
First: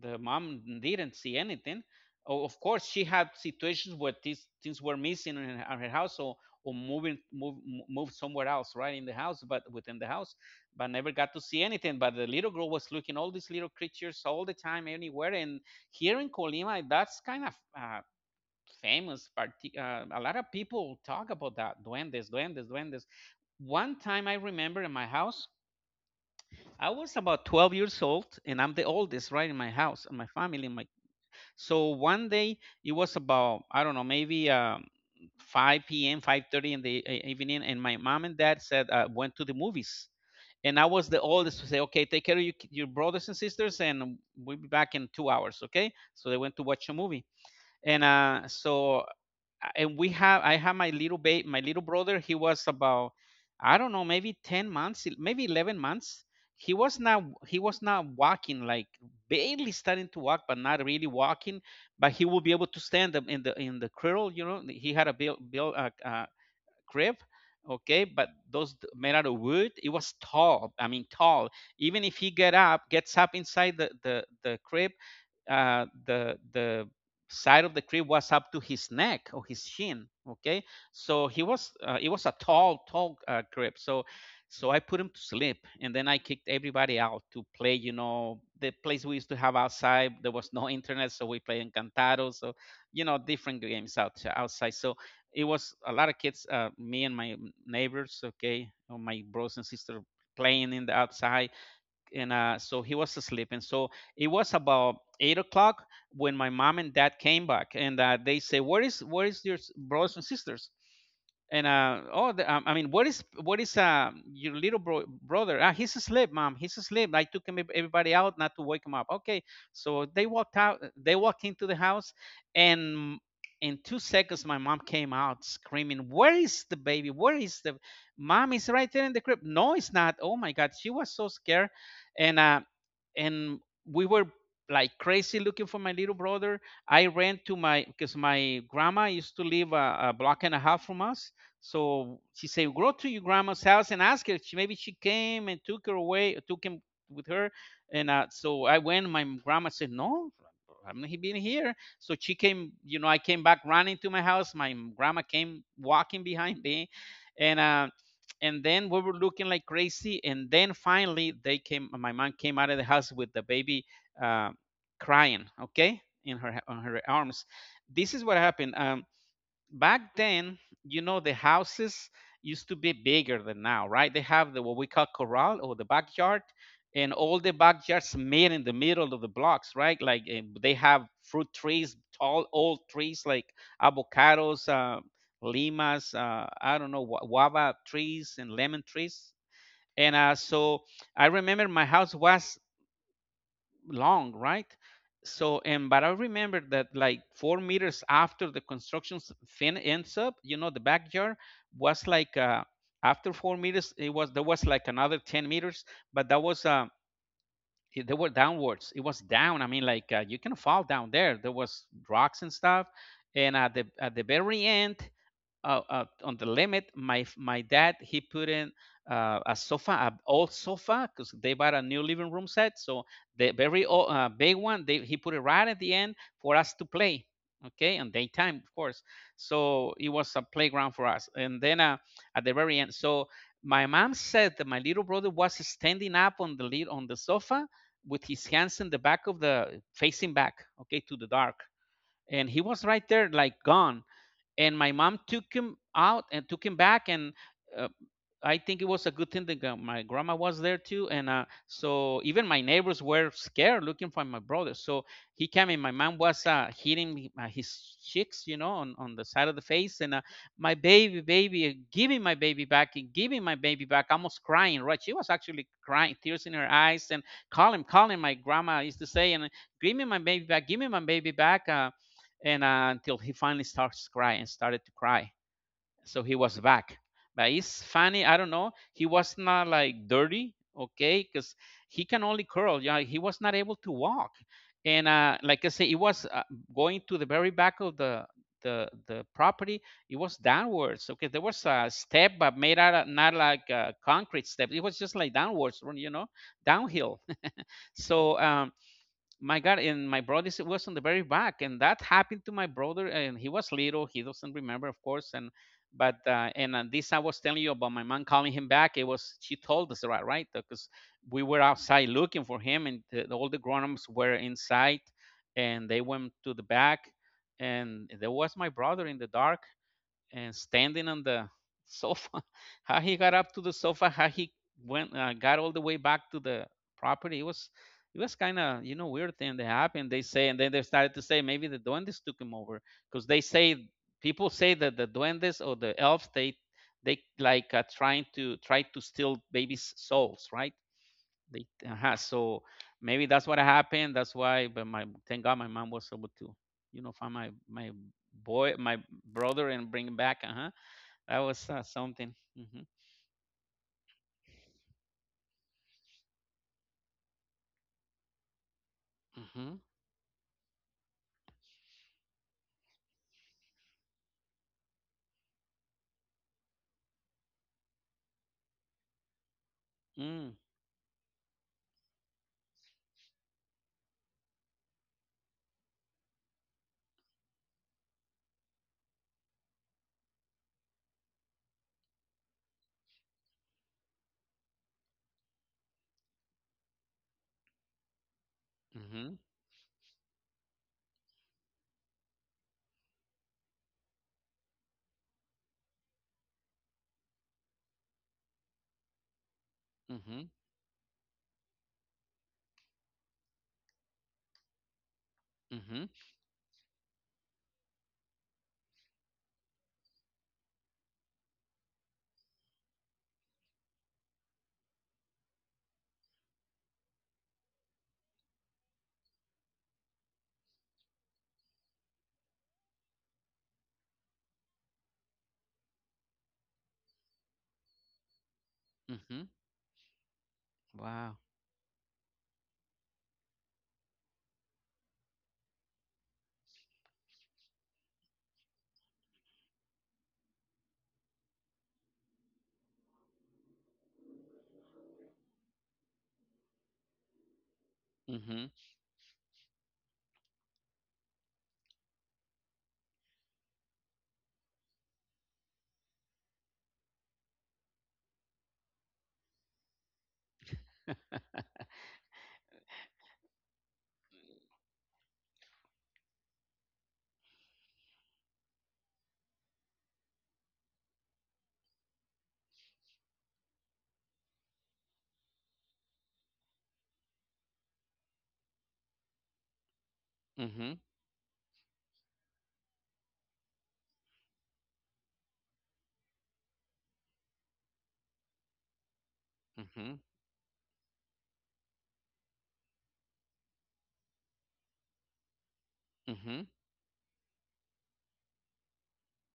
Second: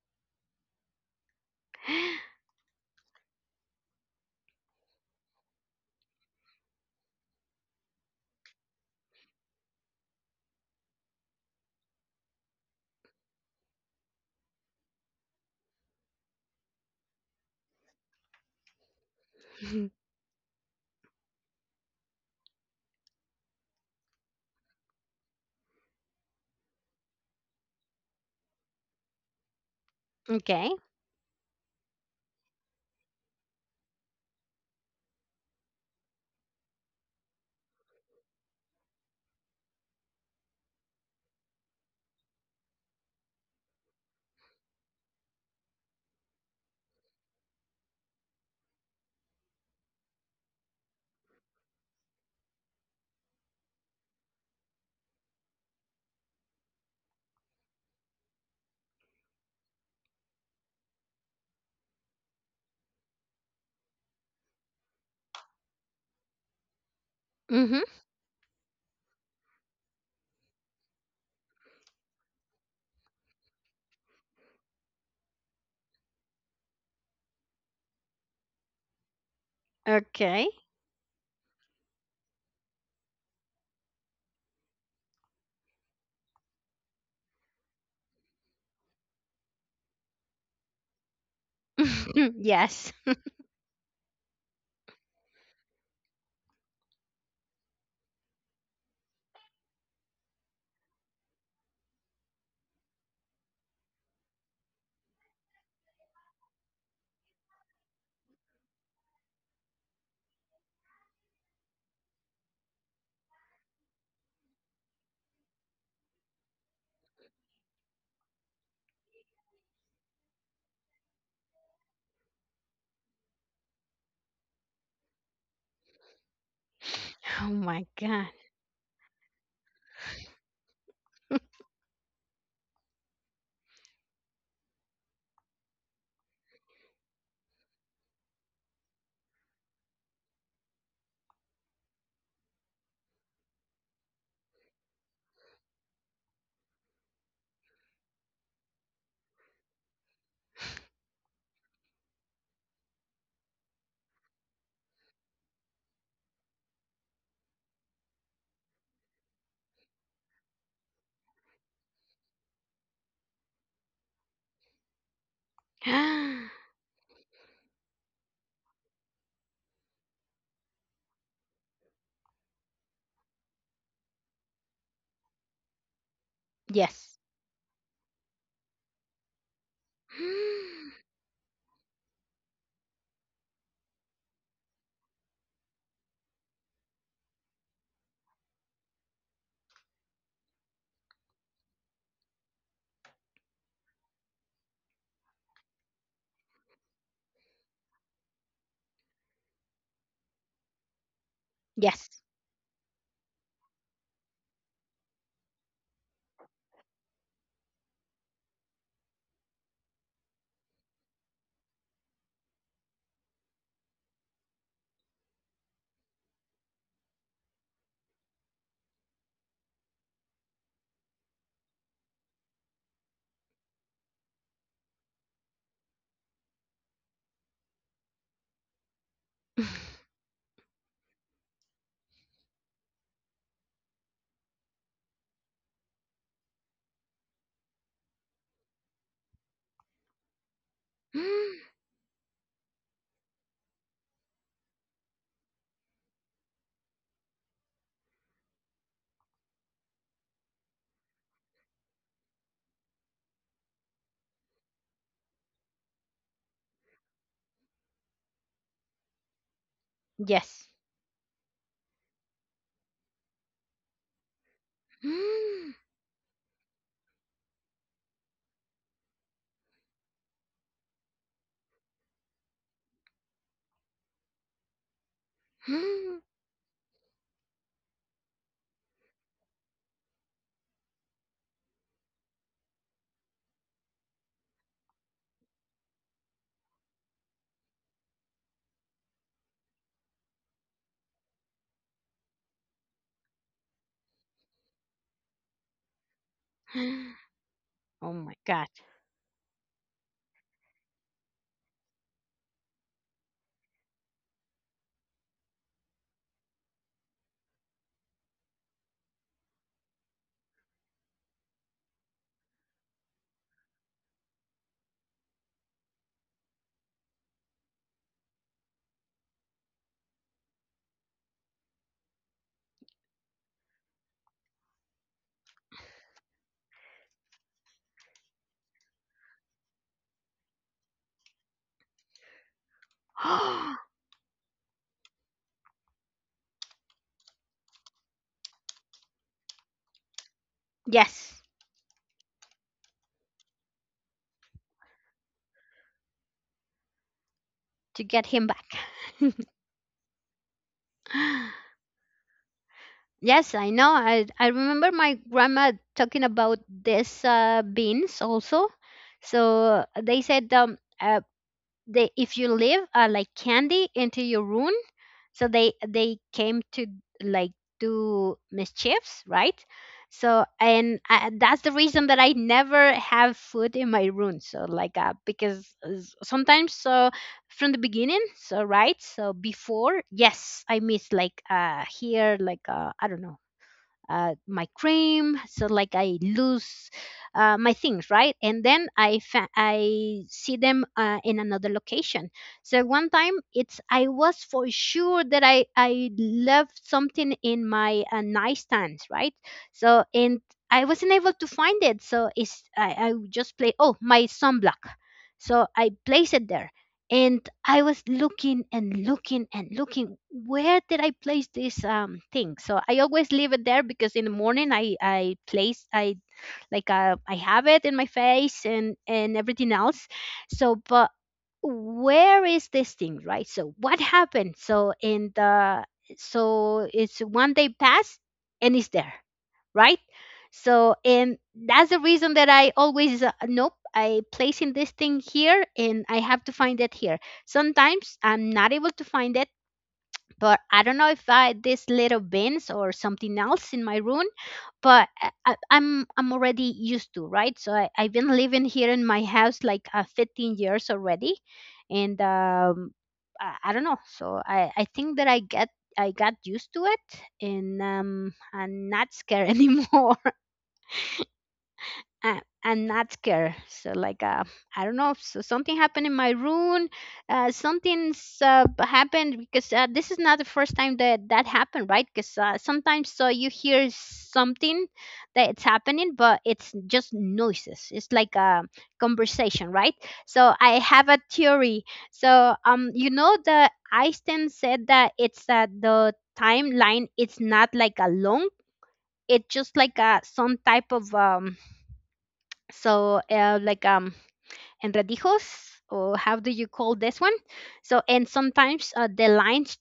[SPEAKER 1] the mom didn't see anything. Of course, she had situations where these things were missing in her house, or moved somewhere else, right, in the house, but within the house, but never got to see anything. But the little girl was looking all these little creatures all the time, anywhere. And here in Colima, that's kind of famous. A lot of people talk about that: duendes, duendes, duendes. One time I remember in my house, I was about 12 years old, and I'm the oldest, right, in my house, in my family,
[SPEAKER 2] Okay.
[SPEAKER 1] in my. So one day it was about, I don't know, maybe 5 p.m., 5:30 in the evening, and my mom and dad said went to the movies, and I was the oldest to say, okay, take care of your, your brothers and sisters, and we'll be back in 2 hours, okay? So they went to watch a movie, and so and we have I have my little baby, my little brother. He was about, I don't know, maybe 10 months, maybe 11 months. He was not walking, like barely starting to walk, but not really walking. But he will be able to stand up in the cradle. You know, he had a built built a. a crib.
[SPEAKER 2] Mm-hmm.
[SPEAKER 1] Okay, but those made out of wood, it was tall, I mean tall. Even if he gets up inside the crib, the side of the crib was up to his neck or his shin,
[SPEAKER 2] Okay.
[SPEAKER 1] okay. So he was it was a tall crib. So so I put him to sleep, and then I kicked everybody out to play, you know, the place we used to have outside. There was no internet, so we play encantados. So
[SPEAKER 2] Yes.
[SPEAKER 1] you know, different games outside. So it was a lot of kids, me and my neighbors, okay, or my brothers and sisters playing in the outside. And he was asleep. And so it was about 8 o'clock when my mom and dad came back, and they say, "Where is your brothers and sisters?" And I mean, what is your little brother? Ah, he's asleep, mom. He's asleep. I took him, everybody out, not to wake him up. Okay, so they walked out. They walked into the house, and in 2 seconds, my mom came out screaming, "Where is the baby? Where
[SPEAKER 2] Oh
[SPEAKER 1] is the
[SPEAKER 2] my god.
[SPEAKER 1] mom? Is right there in the crib? No, it's not." Oh my God, she was so scared. And uh, and we were like crazy looking for my little brother. I ran to my, because my grandma used to live a block and a half from us. So she said, "Go to your grandma's house and ask her. She, maybe she came and took her away, took him with her." And so I went. My grandma said, "No, I'm not been here." So she came. You know, I came back running to my house. My grandma came walking behind me, and. Uh, and then we were looking like crazy. And then finally they came my mom came out of the house with the baby, uh, crying, okay, in her on her arms. This is what happened. Back then, you know, the houses used to be bigger than now, right? They have the, what we call corral, or the backyard, and
[SPEAKER 2] Yes.
[SPEAKER 1] all the backyards made in the middle of the blocks, right? Like they have fruit trees, tall old trees like avocados, limas, I don't know, guava trees and lemon trees. And so I remember my house was long, right? So, and but I remember that like 4 meters after the construction s- fin ends up, you know, the backyard was
[SPEAKER 2] Yes.
[SPEAKER 1] like after 4 meters, it was there was like another 10 meters, but that was they were downwards. It was down. I mean, like you can fall down there. There was rocks and stuff, and at the very end, on the limit. My dad, he put in an old sofa, because they bought a new living room set. So the very old, big one, he put it right at the end for us to play. Okay, on daytime, of course. So it was a playground for us. And then at the very end, so my mom said that my little brother was standing up on the lid on the sofa with his hands in the back of the, facing back, okay, to the dark, and he was right there, like gone. And my mom took him out and took him back. And uh, I think it was a good thing that my grandma was there too, and so even my neighbors were scared looking for my brother. So he came in. My mom was hitting his cheeks, you know, on the side of the face, and my
[SPEAKER 2] Yes.
[SPEAKER 1] baby, baby, give me my baby back, and give me my baby back, almost crying. Right, she was actually crying, tears in her eyes, and call him, call him, my grandma used to say. And Give me my baby back, give me my baby back, and until he finally started to cry. So he was back. But it's funny, I don't know, he was not like dirty, okay, because he can only curl, yeah. He was not able to walk. And Like I say, it was going to the very back of the the property. It was downwards, okay. There was a step, but made out of, not like a concrete step, it was just like downwards, you know, downhill.
[SPEAKER 2] Oh
[SPEAKER 1] So
[SPEAKER 2] my god.
[SPEAKER 1] my God. And my brother was on the very back, and that happened to my brother, and he was little, he doesn't remember, of course. And this, I was telling you about my mom calling him back, it was she told us, right, because we were outside looking for him, and all the grown-ups were inside. And they went to the back, and there was my brother in the dark, and standing on the sofa. How he got up to the sofa, how he went, got all the way back to the property. It was kind of, you know, weird thing that happened, they say. And then they started to say maybe the duendes took him over, because they say, people say that the duendes, or the elves, they like try to steal babies' souls, right?
[SPEAKER 2] Yes,
[SPEAKER 1] They So maybe that's what happened. That's why. But my, thank God my mom was able to, you know, find my
[SPEAKER 2] to get him back.
[SPEAKER 1] boy, my brother, and bring him back. Uh huh. That was something. Mhm.
[SPEAKER 2] Yes, I know. I remember my grandma talking about this beans also.
[SPEAKER 1] Mhm.
[SPEAKER 2] So they said they, if you leave like candy into your room, so they came to, like, do mischiefs, right? So
[SPEAKER 1] Mm.
[SPEAKER 2] and I, that's the reason that I never have food in my room, so like because sometimes, so from the beginning, so right, so before. Yes, I miss, like here, like I don't know, my cream, so like I lose my things, right? And then
[SPEAKER 1] Mhm.
[SPEAKER 2] I see them in another location. So one time, it's I was for sure that I left something in my nightstand, right? So and
[SPEAKER 1] Mhm.
[SPEAKER 2] I wasn't able to find it. So it's I just play, oh, my sunblock, so I
[SPEAKER 1] Mhm.
[SPEAKER 2] place it there. And I was looking and looking and looking, where did I place this thing? So I always leave it there because in the morning I place I, like I have it in my face, and everything else. So but where is this thing, right? So what happened? So and the, so it's one day passed, and it's there,
[SPEAKER 1] Mhm.
[SPEAKER 2] right? So, and
[SPEAKER 1] Wow.
[SPEAKER 2] that's the reason that I always, nope, I placing this thing here, and I have to find it here. Sometimes I'm not able to find it, but I don't know if I this little bins or something else in my room, but I'm already used to, right? So I, I've been living
[SPEAKER 1] Mhm.
[SPEAKER 2] here in my house like 15 years already, and I don't know. So I think that I got used to it, and I'm not scared anymore. I not scared. So like I don't know. So something happened in my room. Something's happened, because this is not the first time that happened, right? Because sometimes, so you hear something that it's happening, but it's just noises. It's like a conversation, right? So I have a
[SPEAKER 1] Mhm.
[SPEAKER 2] theory. So you know the Einstein said that it's the timeline. It's not like a long. It's just like a
[SPEAKER 1] Mhm.
[SPEAKER 2] some type of so like enredijos, or how do you call
[SPEAKER 1] Mhm.
[SPEAKER 2] this one? So and sometimes the lines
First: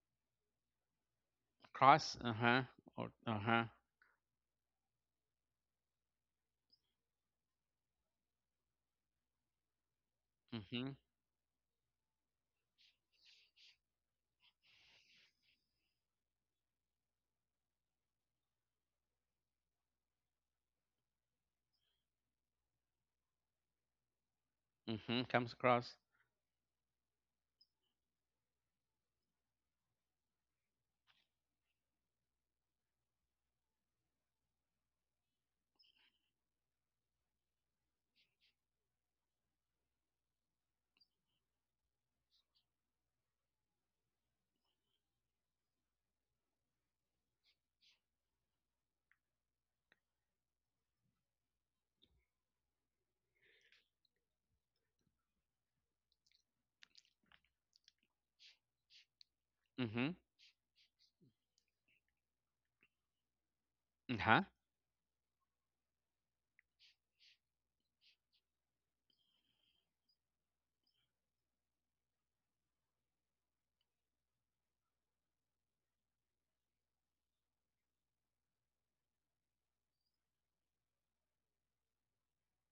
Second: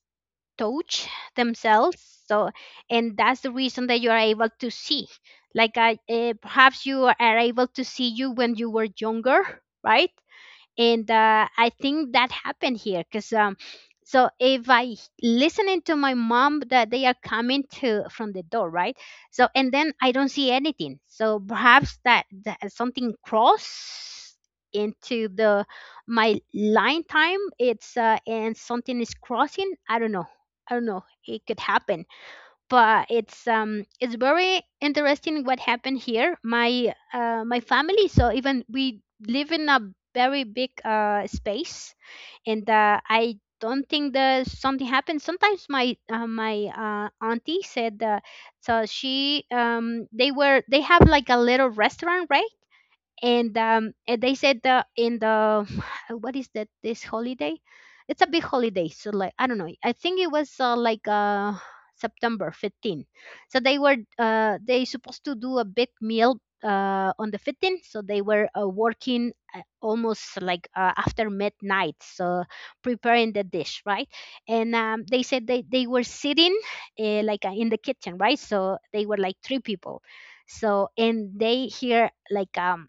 [SPEAKER 2] touch themselves.
[SPEAKER 1] Cross. Uh
[SPEAKER 2] So
[SPEAKER 1] huh. Or
[SPEAKER 2] and
[SPEAKER 1] uh
[SPEAKER 2] that's the
[SPEAKER 1] huh.
[SPEAKER 2] reason that you are able to see, like perhaps you are able to see you when you were younger, right?
[SPEAKER 1] Mhm.
[SPEAKER 2] And I think that happened here because so if listening to my mom that they are coming to from the door, right? So and then I don't see anything, so perhaps that something cross into
[SPEAKER 1] Mhm. Comes
[SPEAKER 2] the
[SPEAKER 1] across.
[SPEAKER 2] my line time, it's and something is crossing, I don't know. I don't know, it could happen. But it's very interesting what happened here, my my family. So even we live in a very big space, and I don't think that something happened. Sometimes my auntie said, so she they were they have like a little restaurant, right? And and they said the in the what is that this holiday? It's a big holiday. So like, I don't know, I think
[SPEAKER 1] Mhm.
[SPEAKER 2] it was like september 15th. So they were
[SPEAKER 1] Uh huh.
[SPEAKER 2] they supposed to do a big meal on the 15th. So they were working almost like after midnight, so preparing the dish, right? And they said they were sitting like in the kitchen, right? So they were like three people. So and they hear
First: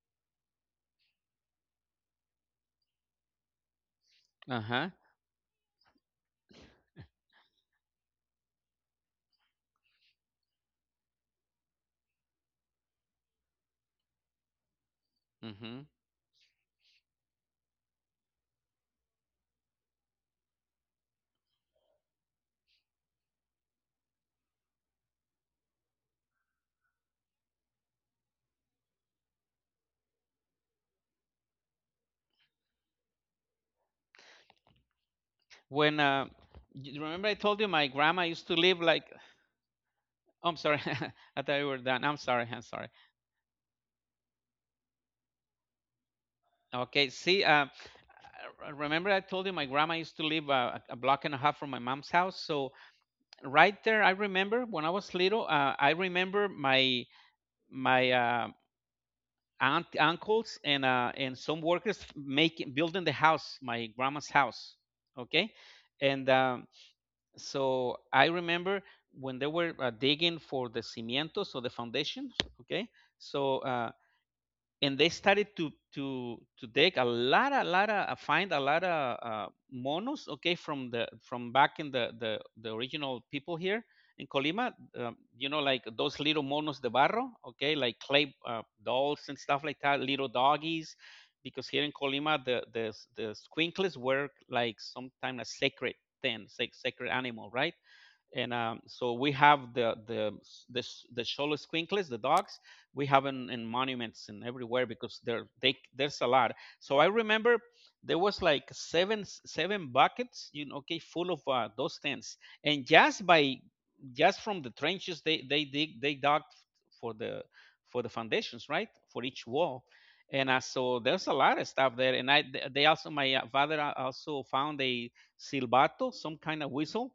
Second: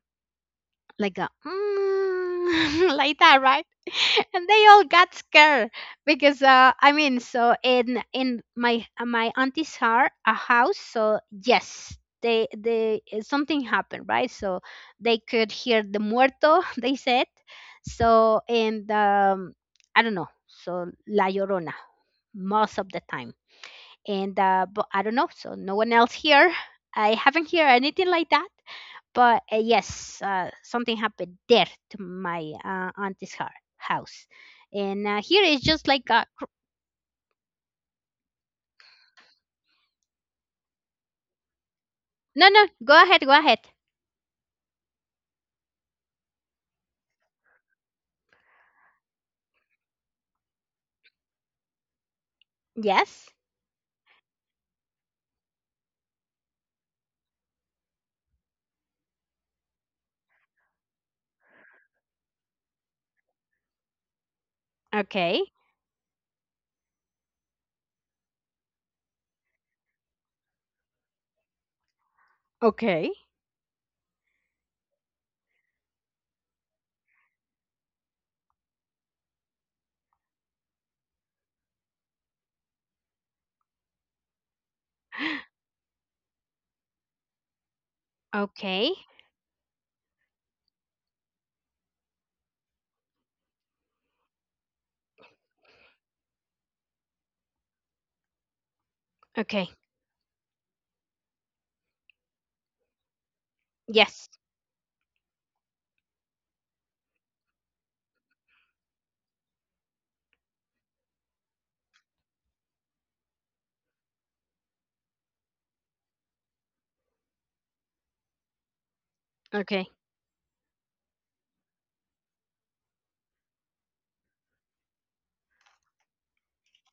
[SPEAKER 2] like a mm, like that, right? And
[SPEAKER 1] Uh
[SPEAKER 2] they all
[SPEAKER 1] huh.
[SPEAKER 2] got scared because I mean, so in my my auntie's heart a house. So yes, they something happened, right? So they could hear
[SPEAKER 1] Mhm.
[SPEAKER 2] the muerto they said. So and I don't know, so la llorona most of the time. And but I don't know. So no one else here. I haven't heard anything like that. But yes, something happened there to my auntie's heart, house, and here is just
[SPEAKER 1] When
[SPEAKER 2] like
[SPEAKER 1] you remember I told you my grandma used to live like, I'm sorry. I thought you were done. I'm
[SPEAKER 2] No,
[SPEAKER 1] sorry.
[SPEAKER 2] no.
[SPEAKER 1] I'm sorry.
[SPEAKER 2] Go ahead, go ahead.
[SPEAKER 1] Okay. See, remember I told you my grandma used to live a block and a half from my mom's house. So
[SPEAKER 2] Yes.
[SPEAKER 1] right there, I remember when I was little. I remember my my uh, aunt, uncles, and some workers making building the house, my grandma's house.
[SPEAKER 2] Okay.
[SPEAKER 1] Okay, and so I remember when they were digging for the cimientos or the foundation. Okay,
[SPEAKER 2] Okay.
[SPEAKER 1] so. And they started to take a lot of find a lot of monos, okay, from the from back in the original people here in Colima. You know, like those little monos de barro, okay, like clay
[SPEAKER 2] Okay.
[SPEAKER 1] dolls and stuff like that, little doggies, because here in Colima the squinkles were like sometimes a sacred thing, sacred animal, right? And so we have
[SPEAKER 2] Okay.
[SPEAKER 1] the the Xolo, the dogs. We have in monuments and
[SPEAKER 2] Yes.
[SPEAKER 1] everywhere because there they there's a lot. So I remember there was like seven buckets, you know, okay, full of those tents, and just by just from the trenches they dig they dug for the for the foundations, right, for each wall.
[SPEAKER 2] Okay.
[SPEAKER 1] And so there's a lot of stuff there, and I they also, my father also found a silbato, some kind of whistle,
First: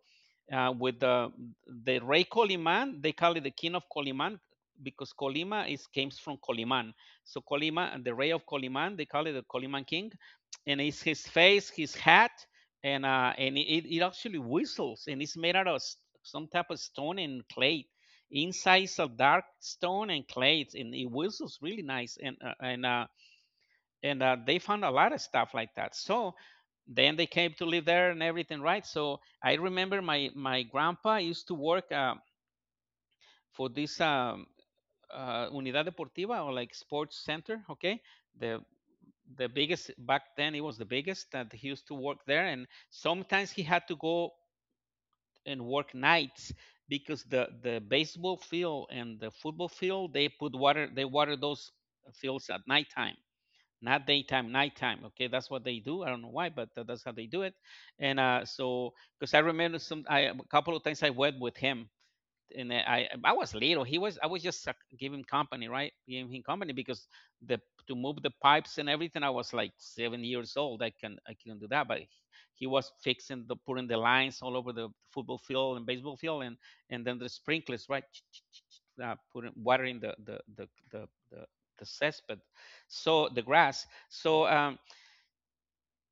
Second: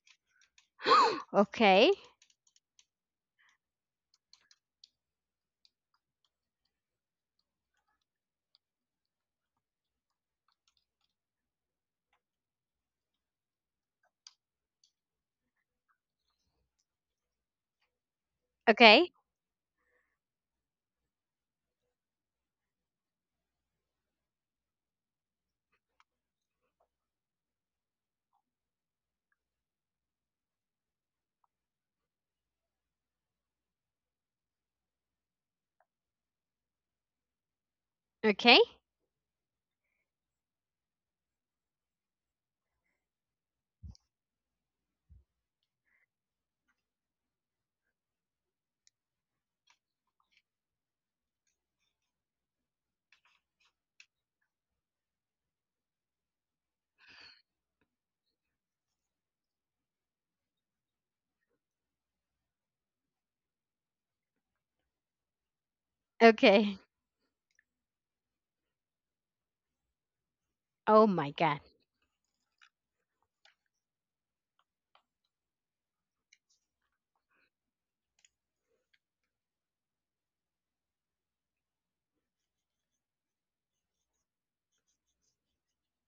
[SPEAKER 1] with
[SPEAKER 2] Okay.
[SPEAKER 1] the Rey Coliman. They call it the King of Coliman because Colima is comes from Coliman. So Colima, the Rey of Coliman, they call it the Coliman King, and it's his face, his hat, and it actually whistles, and it's made out of some type of stone and clay. Inside is a
[SPEAKER 2] Okay.
[SPEAKER 1] dark stone and clay, and it whistles really nice, and they found a lot of stuff like that. So then they came to live there and everything, right? So I remember my grandpa used to work for this unidad deportiva, or like sports center, okay? the
[SPEAKER 2] Okay.
[SPEAKER 1] the biggest, back then it was the biggest, that he used to work there, and sometimes he had to go and work nights because the baseball field and the football field, they put water, they water those fields at nighttime, not daytime, nighttime. Okay, that's what they do. I don't know why, but that's how they do it. And so, because I remember some, a couple of times I went with him, and I was little. He was I was just giving company, right? Giving him company
[SPEAKER 2] Okay.
[SPEAKER 1] because the to move the pipes and everything. I was like 7 years old.
[SPEAKER 2] Oh my
[SPEAKER 1] I can
[SPEAKER 2] god.
[SPEAKER 1] do that, but he was fixing the, putting the lines all over the football field and baseball field, and then the sprinklers, right? Putting, watering the cesspit, so the grass. So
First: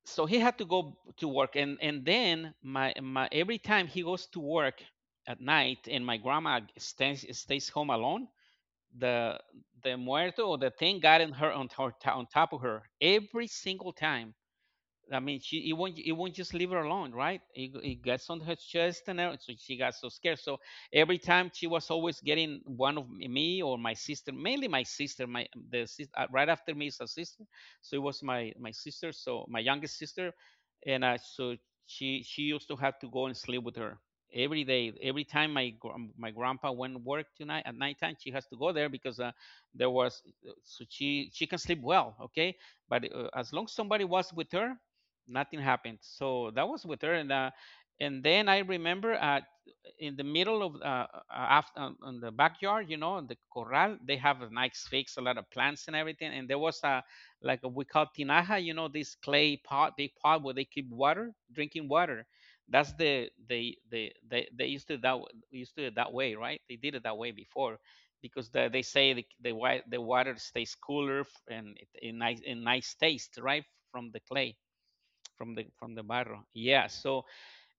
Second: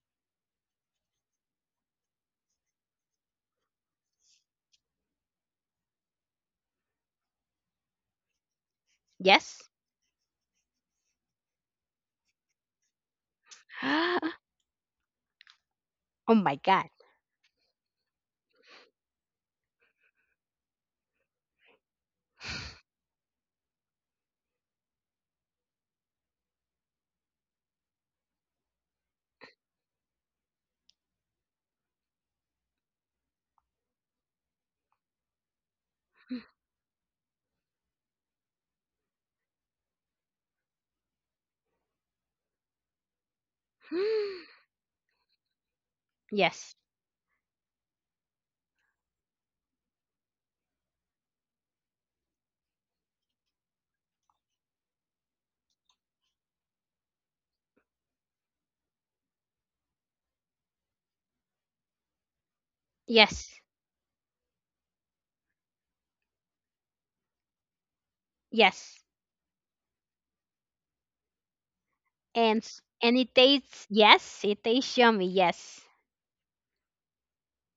[SPEAKER 1] so he had to go to work, and then my every time he goes to work at night, and my grandma stays home alone, the
[SPEAKER 2] Yes.
[SPEAKER 1] the muerto, or the thing, got in her, on her, on top of her, every single
[SPEAKER 2] Oh
[SPEAKER 1] time. I mean, she, it won't, it won't just
[SPEAKER 2] my
[SPEAKER 1] leave her
[SPEAKER 2] god.
[SPEAKER 1] alone, right? It, it gets on her chest and everything, so she got so scared. So every time she was always getting one of me or my sister, mainly my sister. My the right after me is a sister, so it was my sister, so my youngest sister, and so she used to have to go and sleep with her every day. Every time my my grandpa went to work tonight at nighttime, she has to go there because there was, so she can sleep well, okay, but as long as somebody was with her, nothing happened. So that
[SPEAKER 2] Yes.
[SPEAKER 1] was with her, and then I remember in the middle of after, on the backyard, you know, in the corral, they have a nice fix, a lot of plants and everything, and there was a like a, we call tinaja, you know, this clay pot, big pot where they keep water, drinking water. That's the
[SPEAKER 2] Yes.
[SPEAKER 1] they used to that, used to it that way, right? They did it that way before. Because the, they
[SPEAKER 2] Yes.
[SPEAKER 1] say the, the water stays cooler and it, in nice, in nice
[SPEAKER 2] And it
[SPEAKER 1] taste, right,
[SPEAKER 2] tastes,
[SPEAKER 1] from the
[SPEAKER 2] yes,
[SPEAKER 1] clay,
[SPEAKER 2] it tastes yummy. Yes.
[SPEAKER 1] from the barro. Yeah. So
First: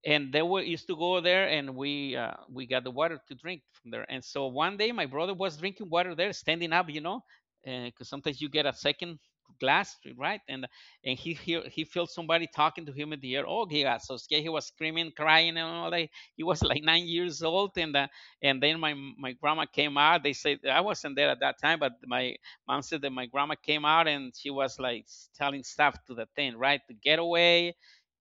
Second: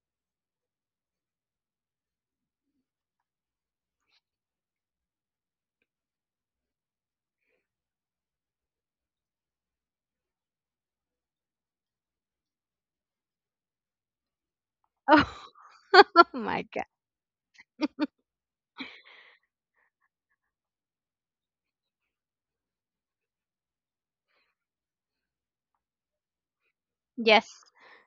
[SPEAKER 1] and they were used to go there, and we got the water to drink from there. And so one day my brother was drinking water there, standing up, you know, because sometimes you get a second glass, right? And he felt somebody talking to him in the air. Oh, he got so scared. He was screaming, crying, and all
[SPEAKER 2] Oh,
[SPEAKER 1] that. He was
[SPEAKER 2] my
[SPEAKER 1] like
[SPEAKER 2] god.
[SPEAKER 1] 9 years old, and then my grandma came out. They said I wasn't there at that time, but my mom said that my grandma came out, and she was like telling stuff to the tent, right, to get
[SPEAKER 2] Yes.
[SPEAKER 1] away.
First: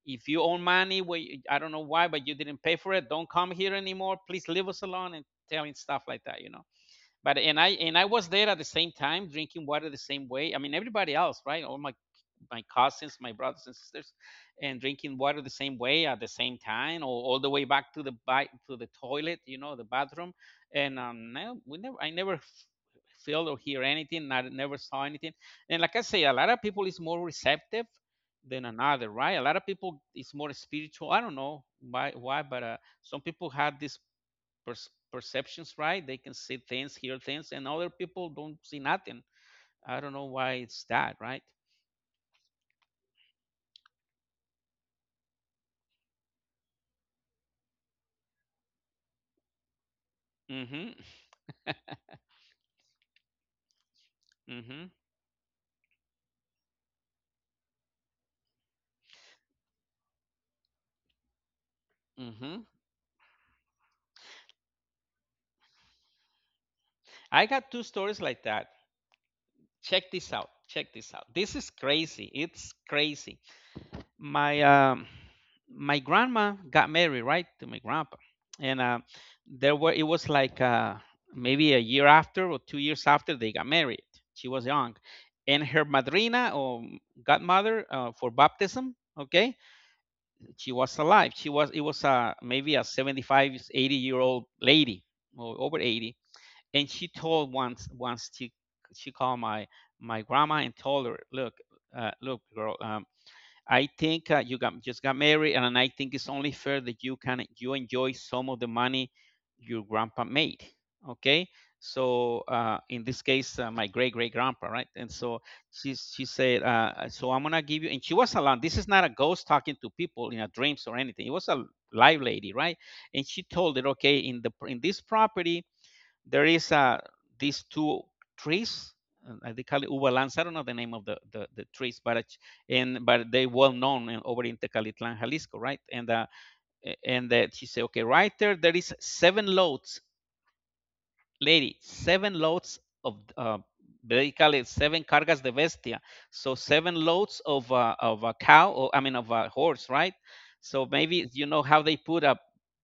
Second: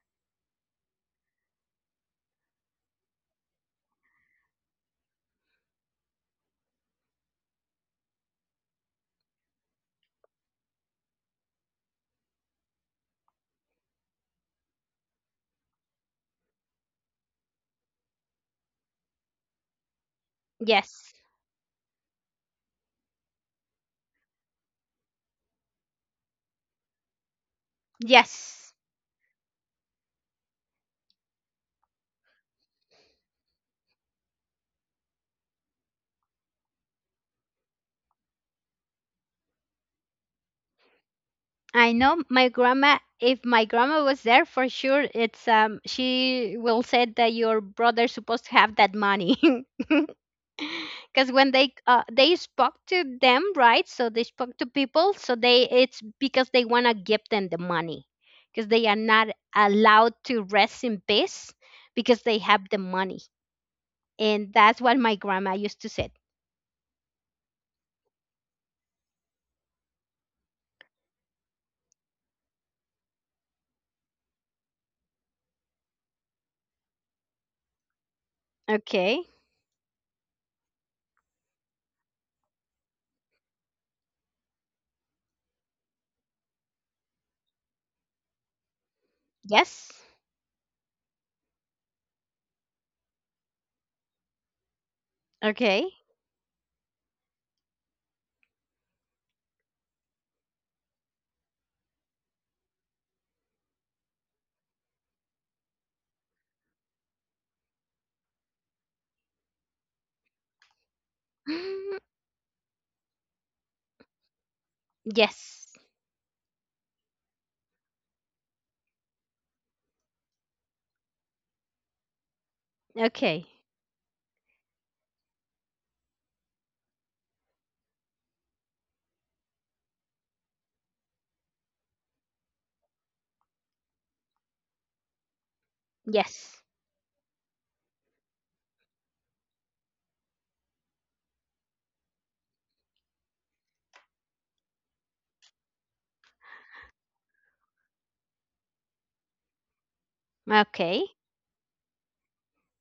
[SPEAKER 1] If you own money, we, I don't know why, but you didn't pay for it. Don't come here anymore. Please leave us alone, and telling stuff like that, you know. But and I was there at the same time, drinking water the same way. I mean, everybody else, right? All my cousins, my brothers and sisters, and drinking water the same way at the same time, or all the way back to the to the toilet, you know, the bathroom. And
[SPEAKER 2] Yes.
[SPEAKER 1] no, we never, I never feel or hear anything. I never saw anything. And like I say, a lot of people is more receptive than
[SPEAKER 2] Yes.
[SPEAKER 1] another, right? A lot of people is more spiritual. I don't know why, but some people have this perceptions, right? They can see things, hear things, and other people don't see nothing. I don't know why it's that, right?
[SPEAKER 2] I know, my grandma, if my grandma was there for sure, it's she will say that your brother's supposed to have that money.
[SPEAKER 1] Mm-hmm.
[SPEAKER 2] Cuz when they spoke to them, right? So they spoke to
[SPEAKER 1] Mm-hmm.
[SPEAKER 2] people, so they it's because they want to give them the money, because they are not allowed to rest in peace, because they
[SPEAKER 1] Hmm.
[SPEAKER 2] have the money. And that's what my grandma used to say.
[SPEAKER 1] I got two stories like that. Check this out. Check this out. This is crazy. It's crazy. My my grandma got married, right, to my grandpa, and
[SPEAKER 2] Okay.
[SPEAKER 1] there were, it was like maybe a year after or 2 years after they got married. She was young, and her madrina, or godmother, for baptism. Okay,
[SPEAKER 2] Yes.
[SPEAKER 1] she was alive. She was, it was maybe a 7580-year-old lady, or over
[SPEAKER 2] Okay.
[SPEAKER 1] 80, and she told once, she called my grandma and told her, look, look, girl, I think, you got, just got married, and I think it's only fair that you enjoy some of the money your grandpa made. Okay, so in this case, my great great grandpa, right? And so
[SPEAKER 2] Yes.
[SPEAKER 1] she said, so I'm gonna give you, and she was alone. This is not a ghost talking to people in a dreams or anything. It was a live lady, right? And she
[SPEAKER 2] Okay.
[SPEAKER 1] told it, okay, in the in this property, there is these two trees. They call it uva lanza. I don't know the name of the, the trees, but and but they well known in, over in Tecalitlan, Jalisco, right? And
[SPEAKER 2] Yes.
[SPEAKER 1] she said, okay, right there, there is seven loads, lady, seven loads of they call it seven cargas de bestia, so seven loads of a cow, or I mean of a horse, right? So
[SPEAKER 2] Okay.
[SPEAKER 1] maybe you know how they put a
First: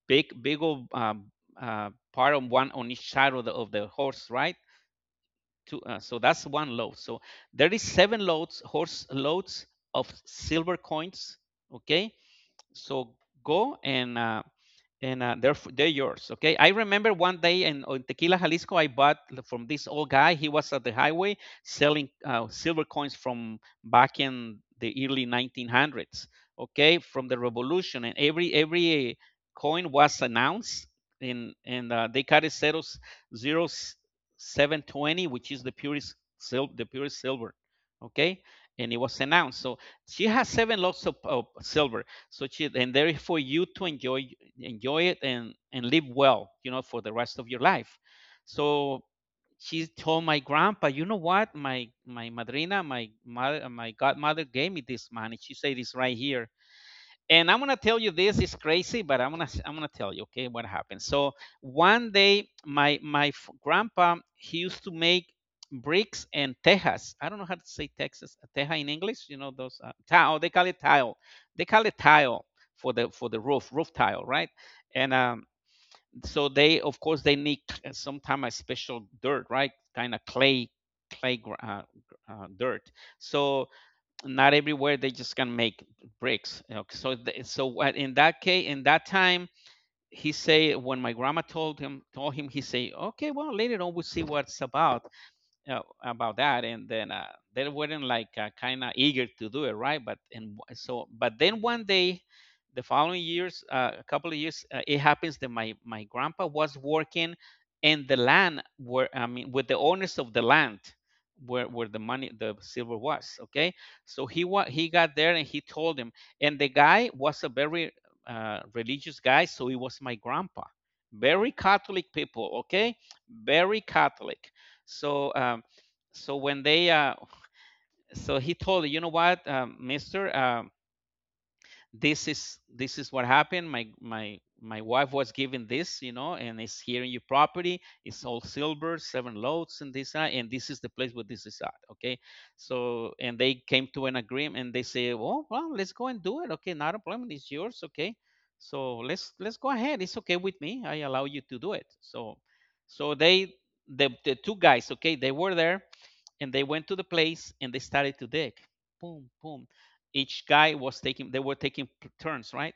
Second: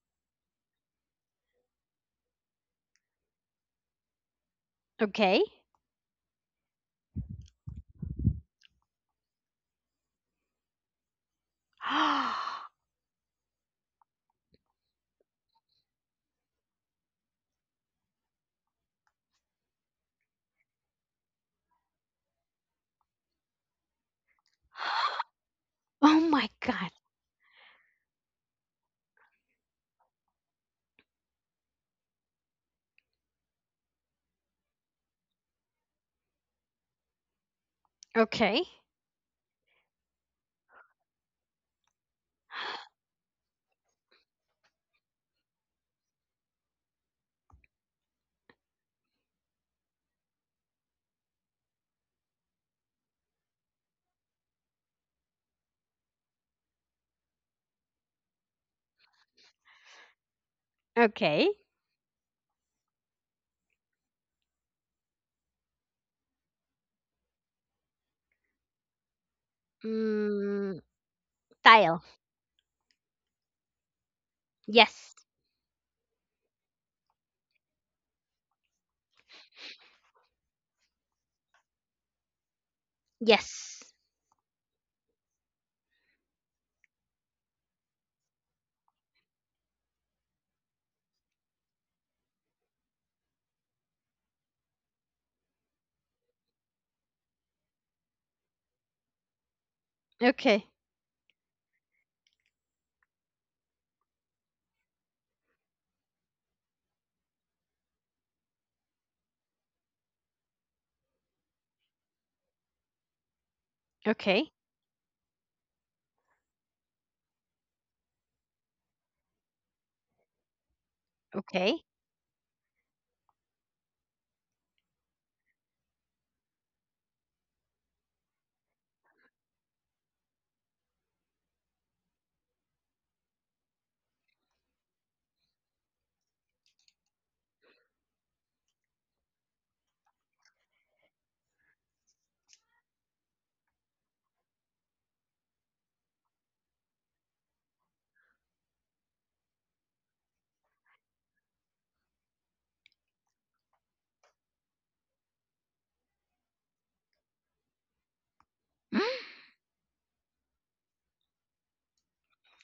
[SPEAKER 1] big old part on one on each side of the horse, right?
[SPEAKER 2] Okay.
[SPEAKER 1] Two, so that's one load. So there is seven loads, horse loads, of silver coins. Okay,
[SPEAKER 2] Oh
[SPEAKER 1] so go and they're yours. Okay, I remember one day in, oh, in Tequila, Jalisco, I bought from this old guy. He was at the highway selling silver coins from back in the early 1900s.
[SPEAKER 2] my god.
[SPEAKER 1] Okay, from the revolution, and every coin was announced, and they carry zeros, 0720, which is the purest silver, the purest silver. Okay,
[SPEAKER 2] Okay.
[SPEAKER 1] and it was announced. So she has seven lots of silver, such it, and therefore you to enjoy, enjoy it, and live well, you know, for the rest of your life. So she told my grandpa, you know what, my madrina, my mother, my godmother, gave me this money, she said, it's right here, and I'm gonna tell you, this is crazy, but I'm gonna, I'm gonna tell you, okay, what happened. So
[SPEAKER 2] Okay.
[SPEAKER 1] one day my grandpa, he used to make bricks and tejas, I don't know how to say texas, teja, in english, you know, those tile, they call it
[SPEAKER 2] Mm,
[SPEAKER 1] tile, they call it
[SPEAKER 2] tile.
[SPEAKER 1] tile, for the roof, roof tile, right? And
[SPEAKER 2] Yes.
[SPEAKER 1] so they, of course, they need sometimes a special dirt, right, kind of clay, clay, uh, dirt. So
[SPEAKER 2] Yes.
[SPEAKER 1] not everywhere they just can make bricks. You know, so so what in that case, in that time, he say when my grandma told him told him, he say, okay, well, later on we'll see what's about that. And then they weren't like kind of eager to do it, right? But and
[SPEAKER 2] Okay.
[SPEAKER 1] so but then one day, the following years, a couple of years, it happens that my grandpa was working in the land where, I mean, with the owners of the land where the money, the silver, was. Okay, so
[SPEAKER 2] Okay.
[SPEAKER 1] he got there and he told him. And the guy was a very religious guy, so it was my grandpa. Very
[SPEAKER 2] Okay.
[SPEAKER 1] Catholic people, okay, very Catholic. So so when they so he told her, you know what, Mister, this is what happened. My wife was given this, you know, and it's here in your property. It's all silver, seven loads, and this, and this is the place where this is at. Okay, so and they came to an agreement, and they say, well, well, let's go and do it. Okay, not a problem. It's yours. Okay, so let's go ahead. It's okay with me. I allow you to do it. So so they, the two guys. Okay, they were there, and they went to the place and they started to dig. Boom, boom. Each guy was taking, they were taking turns, right?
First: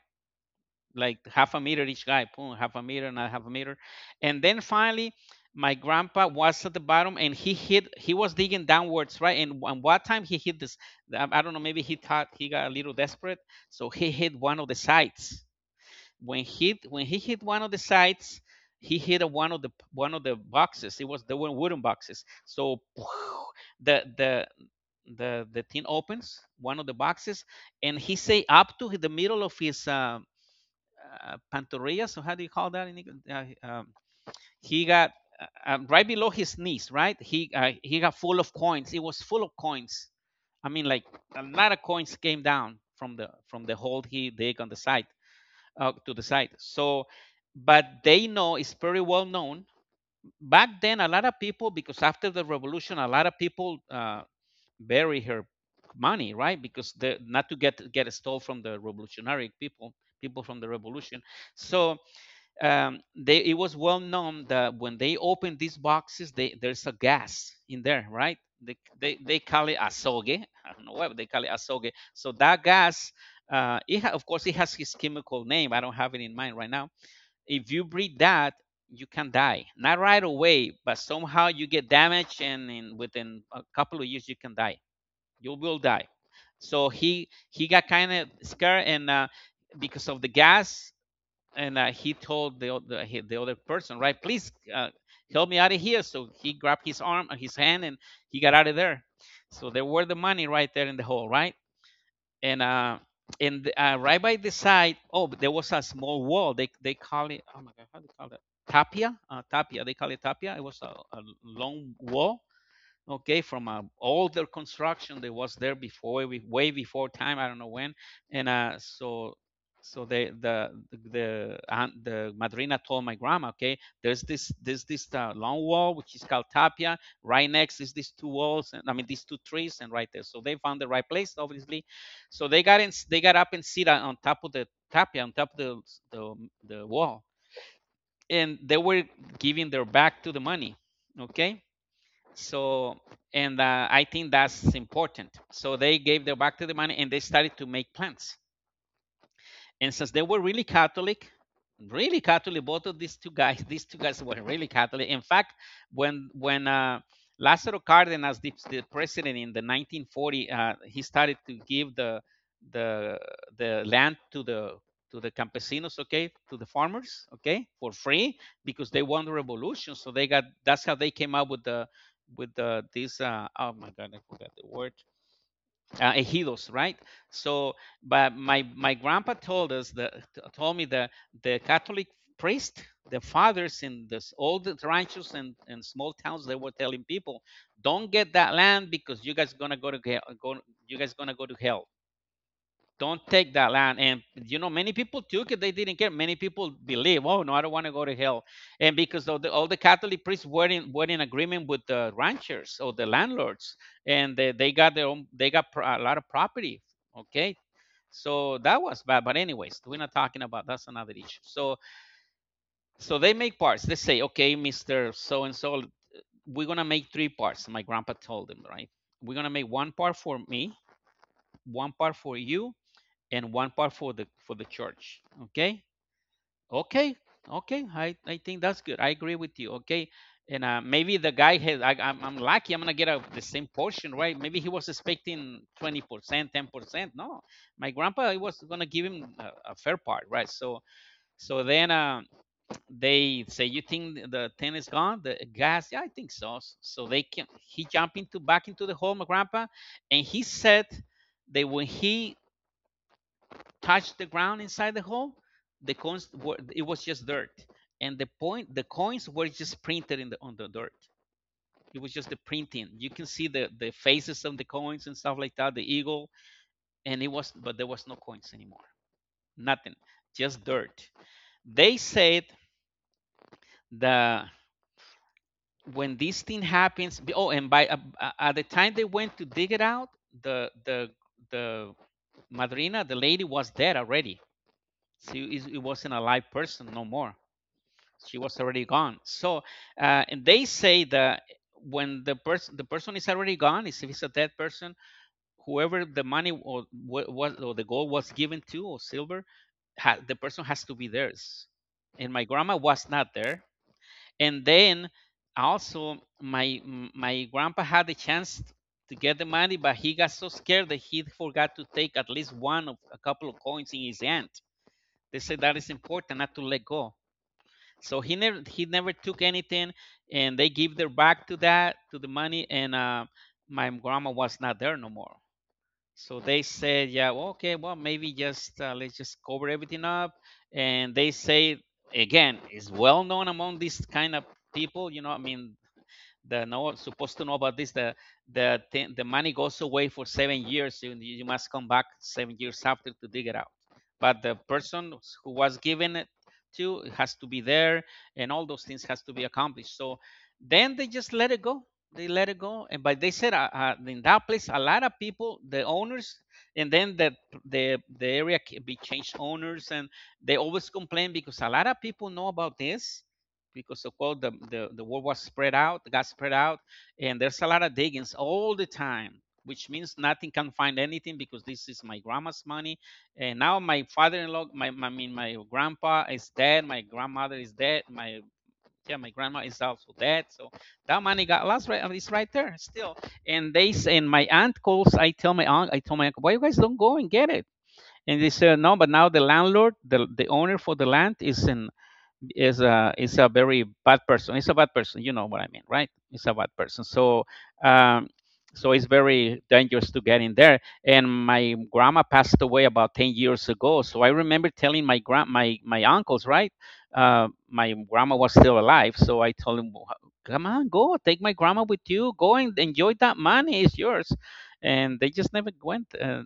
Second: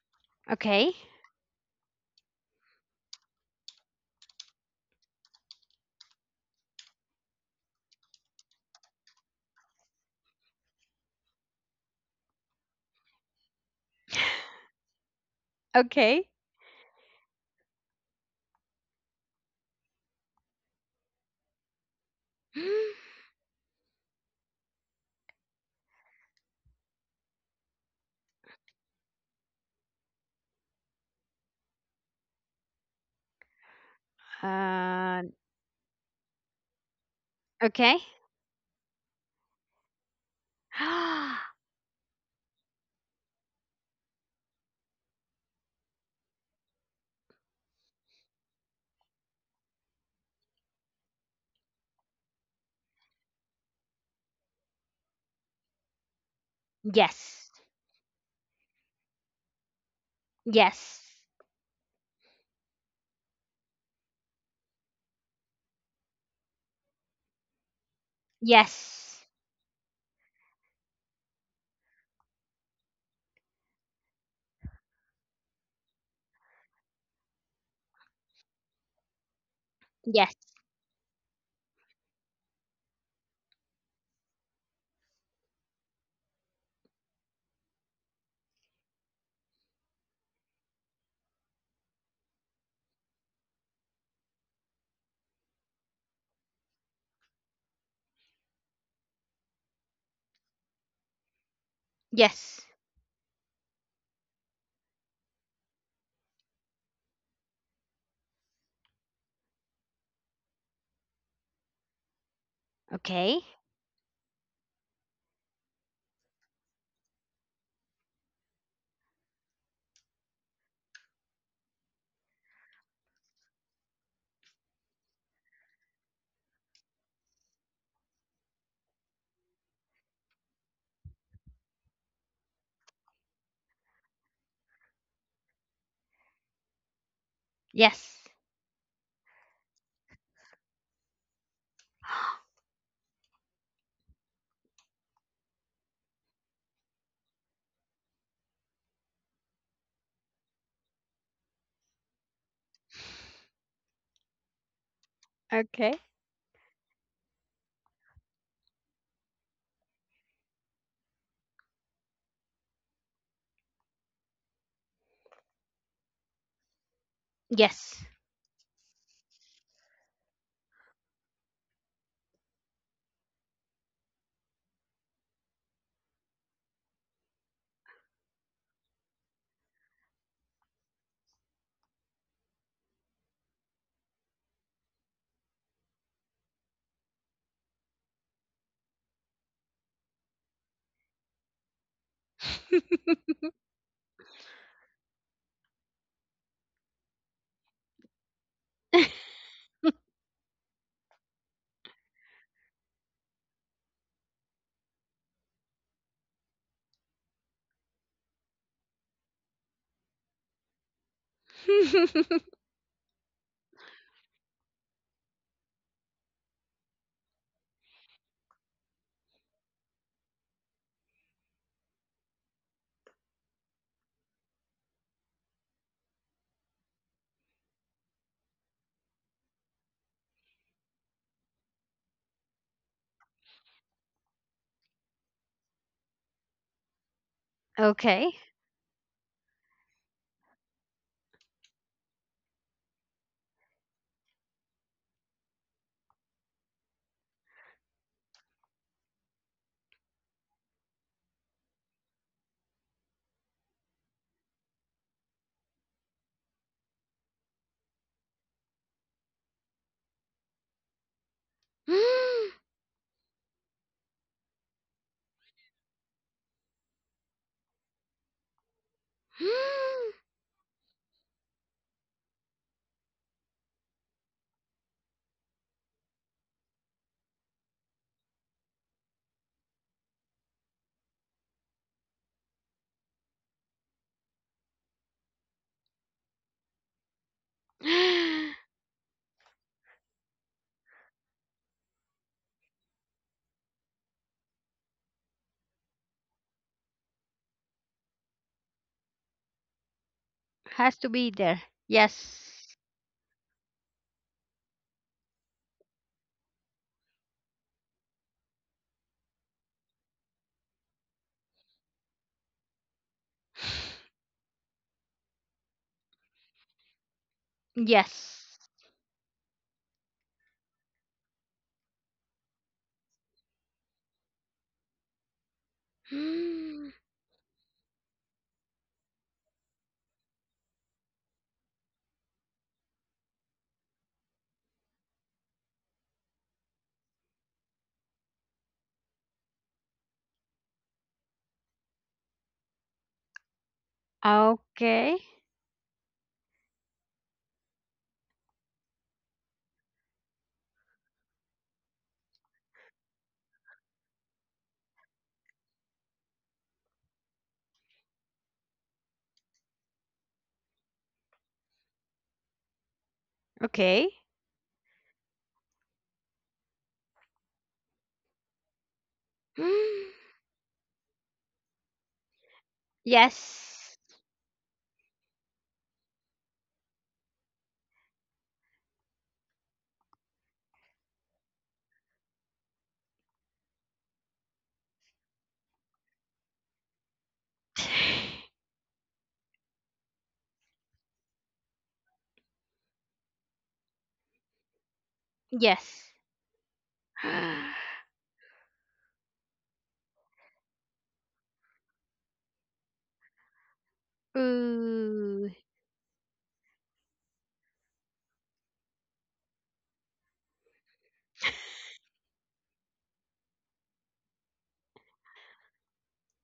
[SPEAKER 2] Okay.
[SPEAKER 1] Like half a meter each guy, boom, half a meter, not half a meter. And then finally, my grandpa was at the bottom and he hit, he was digging downwards, right? And one time he hit this, I don't know, maybe he thought, he got a little desperate. So he hit one of the sides.
[SPEAKER 2] Okay.
[SPEAKER 1] When he hit one of the sides, he hit a, one of the boxes. It was, they were wooden boxes. So the the the thing opens one of the boxes, and he say up to the middle of his pantorrilla, so how do you call that? Uh, um, he got,
[SPEAKER 2] Uh,
[SPEAKER 1] uh, right below his knees, right? He
[SPEAKER 2] okay.
[SPEAKER 1] he got full of coins. It was full of coins. I mean, like, a lot of coins came down from the hole he dig on the side, to the side. So but they know, it's pretty well known back then, a lot of people, because after the revolution a lot of people bury her money, right? Because the,
[SPEAKER 2] Yes.
[SPEAKER 1] not to get stole from the revolutionary people, people from the
[SPEAKER 2] Yes.
[SPEAKER 1] revolution. So they, it was well known that when they open these boxes, they, there's a gas in there, right?
[SPEAKER 2] Yes.
[SPEAKER 1] They call it azogue. I don't know why, but they call it azogue. So that gas, of course, it has his chemical name. I don't have it in mind right now. If you breathe that, you can die. Not right
[SPEAKER 2] Yes.
[SPEAKER 1] away, but somehow you get damaged, and in, within a couple of years, you can die, you will die. So he got kind of scared, and because of the gas. And he told the, the other person, right, please, help me out of here. So he grabbed his arm, his hand, and he got out of there. So there were the money right there in the hole, right?
[SPEAKER 2] Yes.
[SPEAKER 1] And and right by the side, oh, but there was a small wall, they call it, oh my god, how do you call that? Tapia, tapia, they call it tapia. It was a long wall.
[SPEAKER 2] Okay.
[SPEAKER 1] Okay, from an older construction that was there before, way before time, I don't know when. And so so they the aunt, the madrina, told my grandma, okay, there's this long wall which is called tapia, right next is these two walls, and I mean these two trees, and right there. So they found the right place obviously. So they got in, they got up and sit on top of the tapia, on top of the, the wall.
[SPEAKER 2] Yes.
[SPEAKER 1] And they were giving their back to the money, okay. So and I think that's important. So they gave their back to the money and they started to make plans. And since they were really Catholic, both of these two guys, these two guys were really Catholic. In fact,
[SPEAKER 2] Okay.
[SPEAKER 1] when Lázaro Cárdenas, the president in the 1940, he started to give the the the land to the campesinos, okay, to the farmers, okay, for
[SPEAKER 2] Yes.
[SPEAKER 1] free, because they won the revolution. So they got, that's how they came up with the this oh my god, I forgot the word, ejidos, right? So, but my grandpa told us that, told me that the Catholic priest, the fathers in this, all the ranchos and small towns, they were telling people, don't get that land because you guys gonna go to go, you guys gonna go to hell. Don't take that land. And you know, many people took it, they didn't care. Many people believe, oh no, I don't want to go to hell. And because all the Catholic priests were in, were in agreement with the ranchers or the landlords, and they got their own, they got a lot of property. Okay, so that was bad, but anyways, we're not talking about, that's another issue. So so they make parts, they say, okay, Mr. So and So, we're gonna make three parts, my grandpa told him, right? We're gonna make one part for me, one part for you, and one part for the church, okay? Okay. Okay, I think that's good, I agree with you, okay. And maybe the guy has, I'm lucky, I'm gonna get a, the same portion, right? Maybe he was expecting 20%, 10%, no. My grandpa,
[SPEAKER 2] Okay.
[SPEAKER 1] he was gonna give him a fair part, right? So so then they say, you think the 10 is gone, the gas? Yeah, I think so. So they can, he jumped into, back into the hole, my grandpa. And he said that when he touched the ground inside the hole, the coins were, it was just dirt, and the point, the coins were just printed in the, on the dirt. It was just the printing. You can see the faces of the coins and stuff like that, the eagle. And it was, but there was no coins anymore, nothing, just dirt. They said that when this thing happens, oh, and by at the time they went to dig it out, the the the madrina, the lady, was dead already. So it wasn't a live person no more, she was already gone. So and they say that when the person, the person is already gone, is, if it's a dead person, whoever the money or what or the gold was given to, or silver, the person has to
[SPEAKER 2] Has
[SPEAKER 1] be
[SPEAKER 2] to be there.
[SPEAKER 1] theirs. And my grandma
[SPEAKER 2] Yes.
[SPEAKER 1] was not there. And then also my grandpa had the chance to get the money, but he got so scared that he forgot to take at least one of a couple of coins in his hand. They said that is important, not to let go. So he never,
[SPEAKER 2] Yes.
[SPEAKER 1] he never took anything. And they give their back to that, to the money. And my grandma was not there no more. So they said, yeah, well, okay, well, maybe just, let's just cover everything up. And they say, again, it's well known among these kind of people, you know, I mean, the know supposed to know about this, the the money goes away for 7 years. You, you must come back 7 years after to dig it out. But the person
[SPEAKER 2] Okay.
[SPEAKER 1] who was given it to has to be there, and all those things has to be accomplished. So then they just let it go. They let it go. And but they said, in that place, a lot of people, the owners, and then the the area can be changed owners, and they always complain because a lot of people know about this. Because
[SPEAKER 2] Okay.
[SPEAKER 1] so called the, the word was spread out, got spread out, and there's a lot of diggings all the time, which means nothing can find anything, because this is my grandma's money. And now
[SPEAKER 2] Yes.
[SPEAKER 1] my father-in-law, my, I mean my grandpa, is dead, my grandmother is dead, my, yeah, my grandma is also dead. So that money got lost, right? It's right there still. And they say, and my aunt calls, I tell my aunt, I tell my uncle, why you guys don't go and get it? And they said no, but now the landlord, the owner for the land is in is a very bad person. It's a bad person. You know what I mean,
[SPEAKER 2] Yes.
[SPEAKER 1] right? It's a bad person. Um, so it's very dangerous to get in there. And my grandma passed away about 10 years ago. So I remember telling my grand
[SPEAKER 2] Ooh.
[SPEAKER 1] my my uncles, right? My grandma was still alive. So I told him, come on, go take my grandma with you. Go and enjoy that money. It's yours. And they just never went.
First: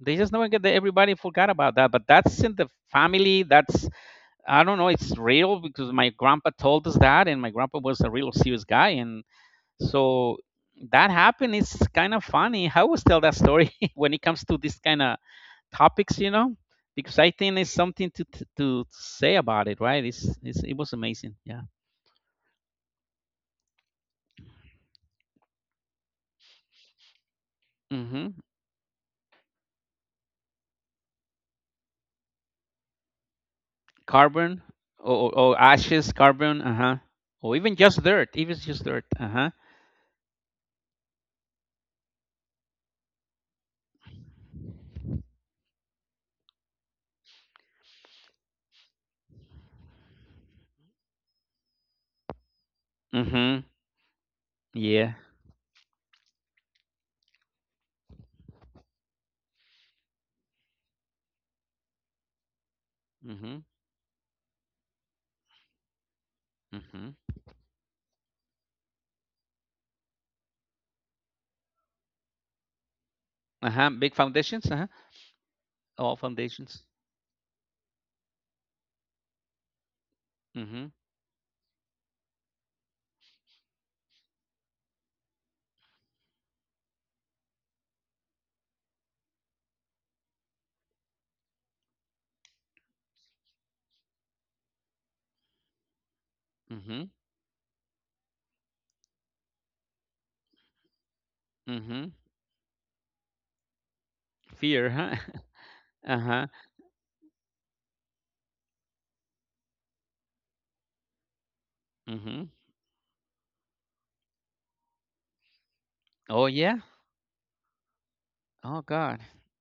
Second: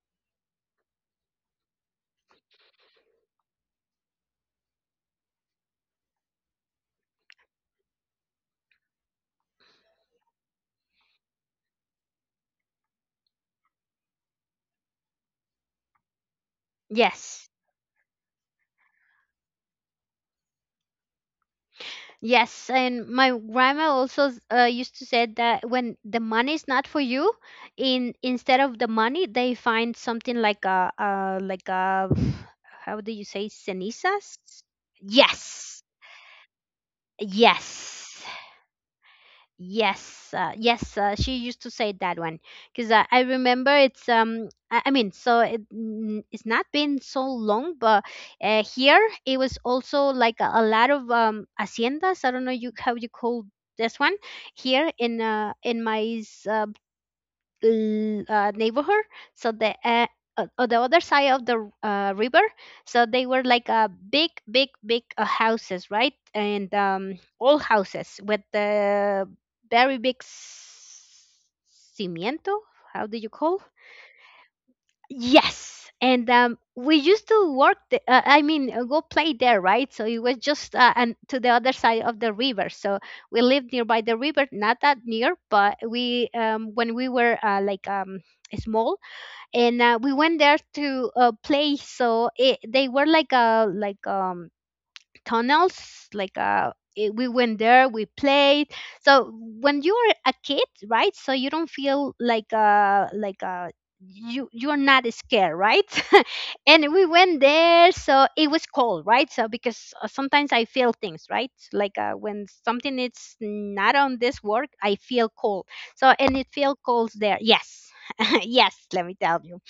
[SPEAKER 1] They just never get. Everybody forgot about that. But that's in the family. That's, I don't know, it's real because my grandpa told us that, and my grandpa was a real serious guy, and so that happened. It's kind of funny. I always tell that story when it comes to this kind of topics, you know, because I
[SPEAKER 2] Yes.
[SPEAKER 1] think it's something to say about it, right? It's it was amazing, yeah.
[SPEAKER 2] Yes, and my grandma also used to say that when the money is not for you, in
[SPEAKER 1] Hmm.
[SPEAKER 2] instead of the money, they find something like a, how do you say, cenizas?
[SPEAKER 1] Carbon, or
[SPEAKER 2] Yes,
[SPEAKER 1] ashes, carbon, uh huh, or
[SPEAKER 2] yes.
[SPEAKER 1] even just dirt, uh huh.
[SPEAKER 2] Yes, yes, she used to say that one, because I remember it's I mean, so it's not been so long. But here it was also like a lot of haciendas, I don't know you how you call
[SPEAKER 1] Mm-hmm.
[SPEAKER 2] this one, here
[SPEAKER 1] Yeah.
[SPEAKER 2] in my uh, neighborhood, so the on the other side of the river. So they were
[SPEAKER 1] Mm-hmm.
[SPEAKER 2] like a big big big houses, right? And
[SPEAKER 1] Mm-hmm.
[SPEAKER 2] all houses with the very big cimiento, how do you call?
[SPEAKER 1] Uh-huh. Big foundations, uh-huh.
[SPEAKER 2] Yes,
[SPEAKER 1] All
[SPEAKER 2] and
[SPEAKER 1] foundations.
[SPEAKER 2] we used to work. The, I mean, go play there, right? So it was just
[SPEAKER 1] Mm-hmm.
[SPEAKER 2] and to the other side of the river. So we lived nearby the river, not that near, but we when we were like small, and we went there to play. So it, they were like a like tunnels, like
[SPEAKER 1] Mm-hmm.
[SPEAKER 2] we went there, we played. So when you're a kid, right? So you don't feel
[SPEAKER 1] Mhm.
[SPEAKER 2] like you're
[SPEAKER 1] Fear,
[SPEAKER 2] not
[SPEAKER 1] huh?
[SPEAKER 2] scared, right?
[SPEAKER 1] Uh-huh.
[SPEAKER 2] And we went there, so it was cold, right? So because sometimes I feel things, right? Like when
[SPEAKER 1] Mhm.
[SPEAKER 2] something is not on this work, I feel cold. So and it
[SPEAKER 1] Oh,
[SPEAKER 2] feel
[SPEAKER 1] yeah.
[SPEAKER 2] cold there, yes. Yes,
[SPEAKER 1] Oh,
[SPEAKER 2] let me
[SPEAKER 1] God.
[SPEAKER 2] tell you.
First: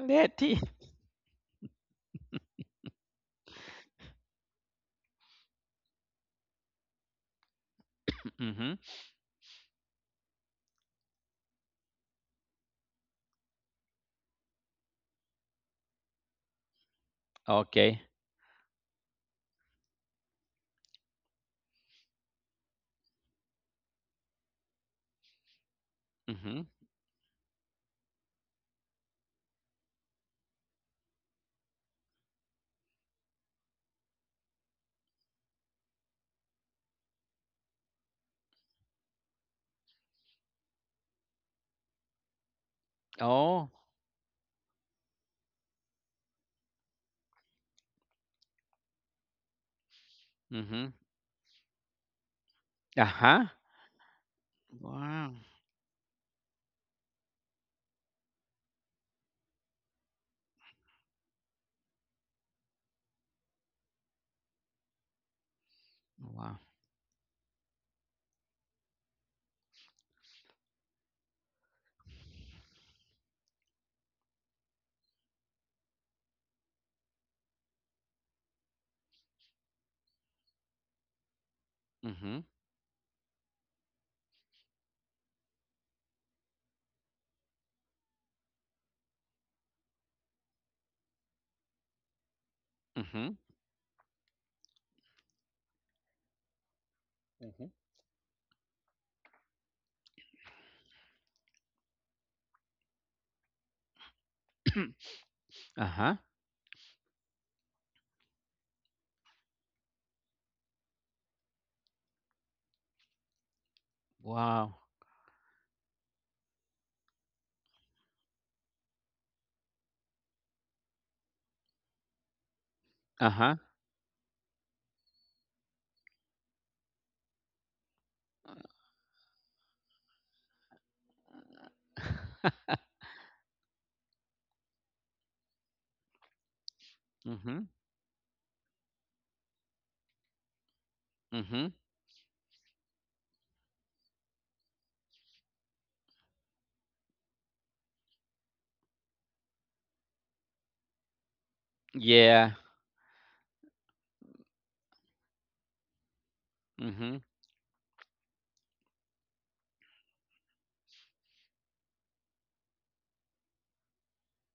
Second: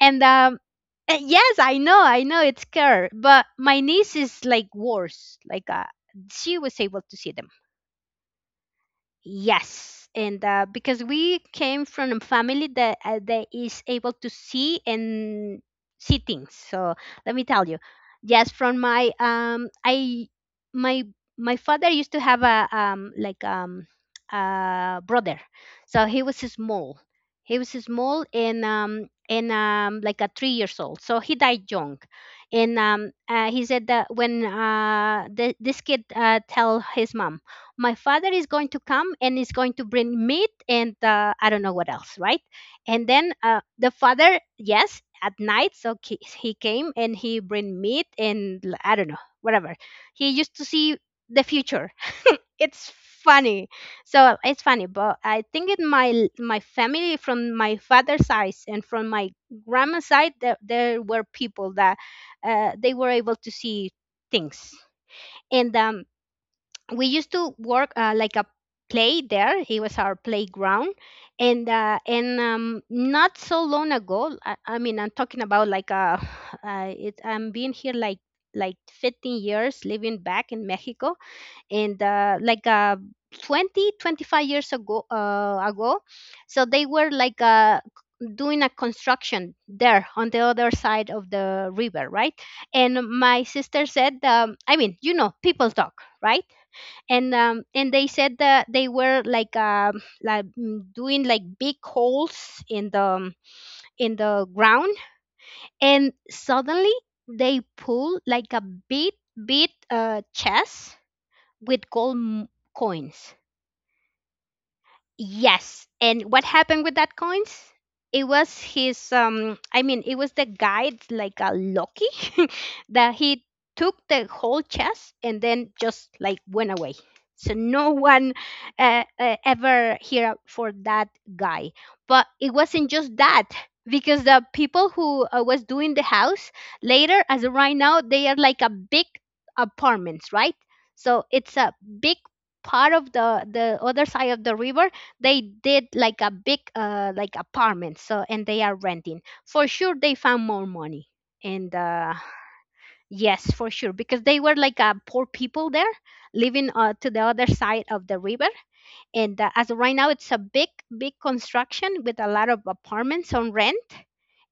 [SPEAKER 2] And yes, I know it's scary. But my niece is like worse, like she was able to see them.
[SPEAKER 1] Mhm.
[SPEAKER 2] Yes, and because we came from a family that is able to see and see things. So let me tell you,
[SPEAKER 1] Okay.
[SPEAKER 2] yes, from my I my father used to have a a brother, so he was
[SPEAKER 1] Mhm.
[SPEAKER 2] small. He was small, and like a 3 years old. So he died young, and he said that when the, this kid tell his mom, my father is going to come and is going to bring meat and I don't know what else, right? And then
[SPEAKER 1] Oh.
[SPEAKER 2] the father, yes, at night, so he came and he bring meat and I don't know, whatever. He used to
[SPEAKER 1] Mhm.
[SPEAKER 2] see the future. It's
[SPEAKER 1] Uh-huh.
[SPEAKER 2] funny. So it's funny, but
[SPEAKER 1] Wow.
[SPEAKER 2] I think in my family from my father's side and from my grandma's side, there were people that they were able to see things. And
[SPEAKER 1] Wow.
[SPEAKER 2] we used to work like a play there. It was our playground, and not so long ago. I mean, I'm talking about like it, I'm being here like 15 years living back in Mexico, and
[SPEAKER 1] Mhm.
[SPEAKER 2] like 20 25 years ago so they were like doing a construction there on the other side of the river, right? And
[SPEAKER 1] Mhm.
[SPEAKER 2] my sister said, I mean, you know, people talk, right? And
[SPEAKER 1] Mhm.
[SPEAKER 2] they said that they were like doing like big holes in the ground, and
[SPEAKER 1] Uh-huh.
[SPEAKER 2] suddenly they pull like a big big chest with gold coins.
[SPEAKER 1] Wow.
[SPEAKER 2] Yes. And what happened with that coins? It was his I mean, it was the guide, like a Loki that he
[SPEAKER 1] Uh-huh.
[SPEAKER 2] took the whole chest and then just like went away. So no one ever hear for that guy. But it wasn't just that, because the people who was doing the house, later as of
[SPEAKER 1] Mhm.
[SPEAKER 2] right now they are like a big apartments, right? So it's
[SPEAKER 1] Mhm.
[SPEAKER 2] a big part of the other side of the river. They did like a big like apartment, so and they are renting for sure. They found more money and
[SPEAKER 1] Yeah.
[SPEAKER 2] yes, for sure, because they were like poor people there living to
[SPEAKER 1] Mhm.
[SPEAKER 2] the other side of the river. And as of right now, it's a big, big construction with a lot of apartments on rent.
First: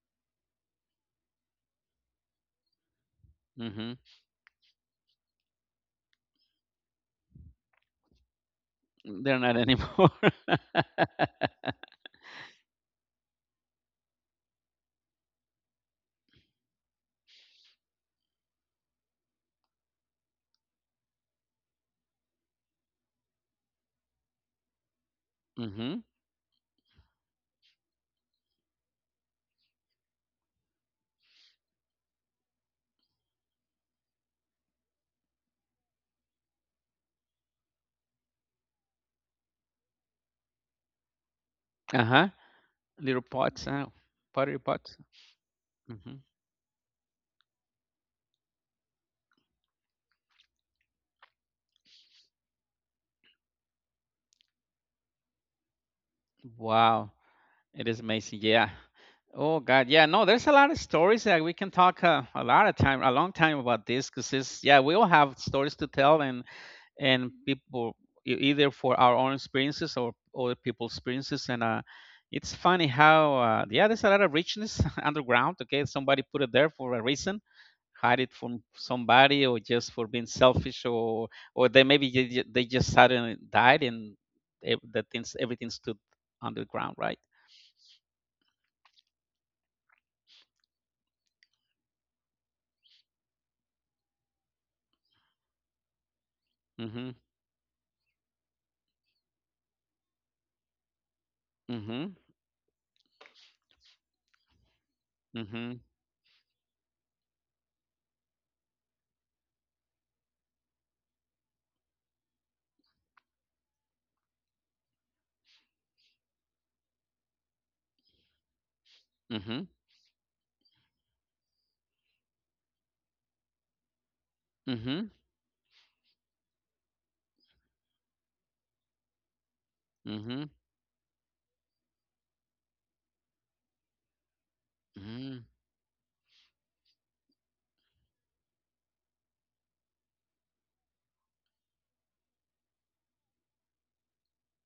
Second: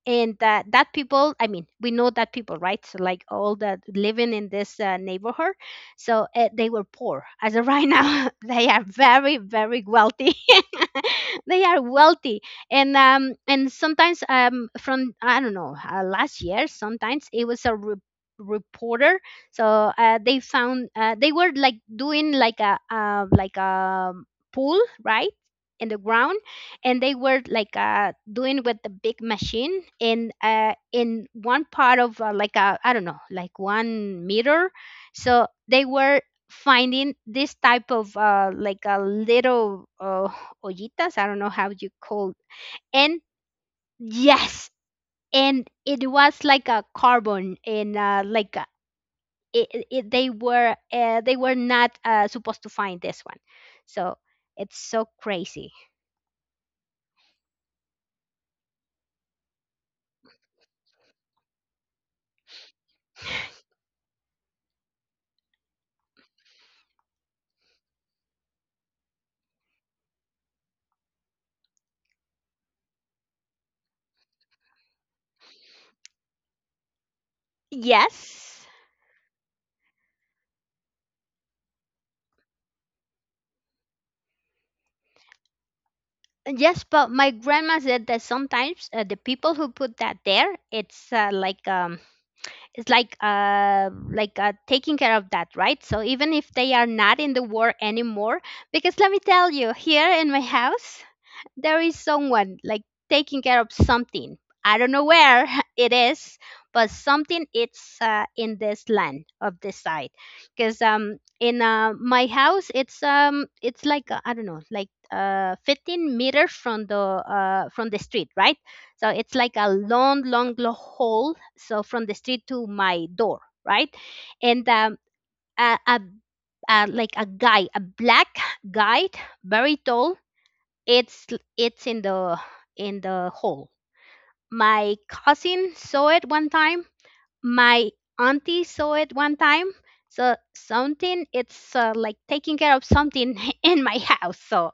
[SPEAKER 2] And that people, I mean we know that people, right? So like all the
[SPEAKER 1] Mhm.
[SPEAKER 2] living in this neighborhood. So they were poor. As of right now, they are very,
[SPEAKER 1] They're not
[SPEAKER 2] very
[SPEAKER 1] anymore.
[SPEAKER 2] wealthy. They are wealthy. And sometimes, from I don't know, last year, sometimes it was a reporter. So they found, they were like doing like a pool, right? In the
[SPEAKER 1] Mhm.
[SPEAKER 2] ground. And they were like doing with the big machine, and in one part of like I don't know, like 1 meter. So they were finding this type of like a little ollitas, I don't know how you
[SPEAKER 1] Uh-huh.
[SPEAKER 2] call. And
[SPEAKER 1] Little pots, huh? Pottery
[SPEAKER 2] yes.
[SPEAKER 1] pots.
[SPEAKER 2] And it
[SPEAKER 1] Mhm.
[SPEAKER 2] was like a carbon, and like they were not supposed to find this one. So it's so crazy.
[SPEAKER 1] Wow. It is amazing. Yeah. Oh God. Yeah. No, there's a lot of stories that we can talk a lot of time, a long time about this, because it's, yeah, we all have stories to tell, and people, either for our own experiences or other people's experiences, and it's funny how yeah, there's a lot of richness underground. Okay, somebody put it there for a reason. Hide it from
[SPEAKER 2] Yes.
[SPEAKER 1] somebody, or just for being selfish, or they maybe they just suddenly died, and that things everything stood
[SPEAKER 2] Yes,
[SPEAKER 1] underground,
[SPEAKER 2] but
[SPEAKER 1] right?
[SPEAKER 2] my grandma said that sometimes the people who put that there, it's like, it's like taking care of that, right? So even if they are
[SPEAKER 1] Mm-hmm.
[SPEAKER 2] not in the war anymore. Because let me tell you, here in my house, there is
[SPEAKER 1] Mhm,
[SPEAKER 2] someone like taking care of something. I don't know where
[SPEAKER 1] mhm,
[SPEAKER 2] it is, but something it's in this land of this side. Because in my house, it's like I don't know, like 15 meters from the street, right? So it's like a
[SPEAKER 1] mhm,
[SPEAKER 2] long, long, long hole. So from the street to my door, right? And
[SPEAKER 1] mhm,
[SPEAKER 2] a, a, a like a guy, a black guy, very tall,
[SPEAKER 1] mhm,
[SPEAKER 2] it's it's in the hole. My
[SPEAKER 1] mhm.
[SPEAKER 2] cousin saw it one time. My auntie saw it one time. So something it's like taking care of something in my house. So,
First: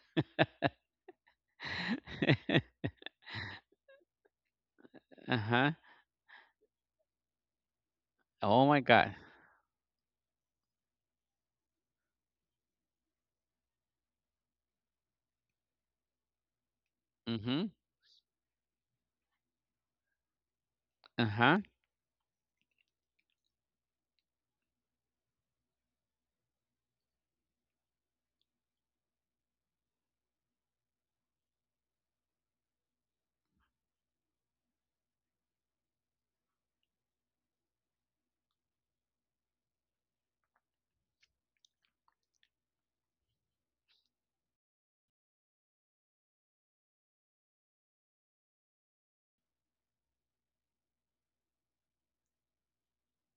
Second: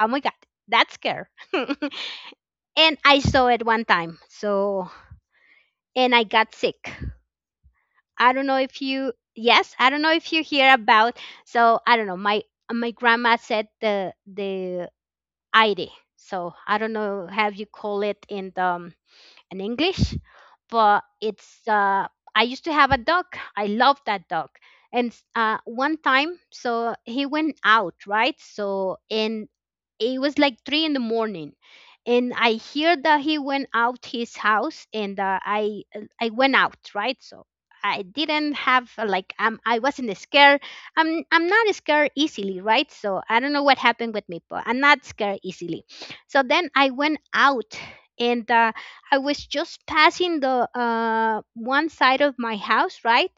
[SPEAKER 2] oh my god, that's scare. And I saw it one time. So,
[SPEAKER 1] Uh-huh.
[SPEAKER 2] and I got sick. I don't know
[SPEAKER 1] Oh my
[SPEAKER 2] if you,
[SPEAKER 1] god.
[SPEAKER 2] yes, I don't know if you hear about. So I don't know. My grandma said the aire. So I don't know. Have you
[SPEAKER 1] Mhm.
[SPEAKER 2] call it in the in English? But
[SPEAKER 1] Uh-huh.
[SPEAKER 2] it's I used to have a dog. I love that dog. And one time, so he went out, right? So, and it was like three in the morning, and I hear that he went out his house, and uh, I went out, right? So I didn't have like, I wasn't scared. I'm not scared easily, right? So I don't know what happened with me, but I'm not scared easily. So then I went out and I was just passing the one side of my house, right?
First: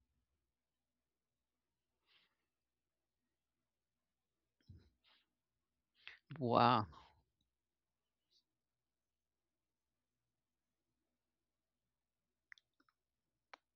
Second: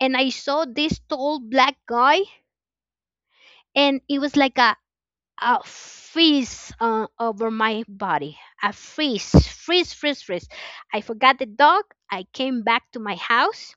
[SPEAKER 2] And I saw this tall black guy, and it was like a freeze
[SPEAKER 1] Wow.
[SPEAKER 2] over my body. A freeze, freeze, freeze, freeze. I forgot the dog. I came back to my house,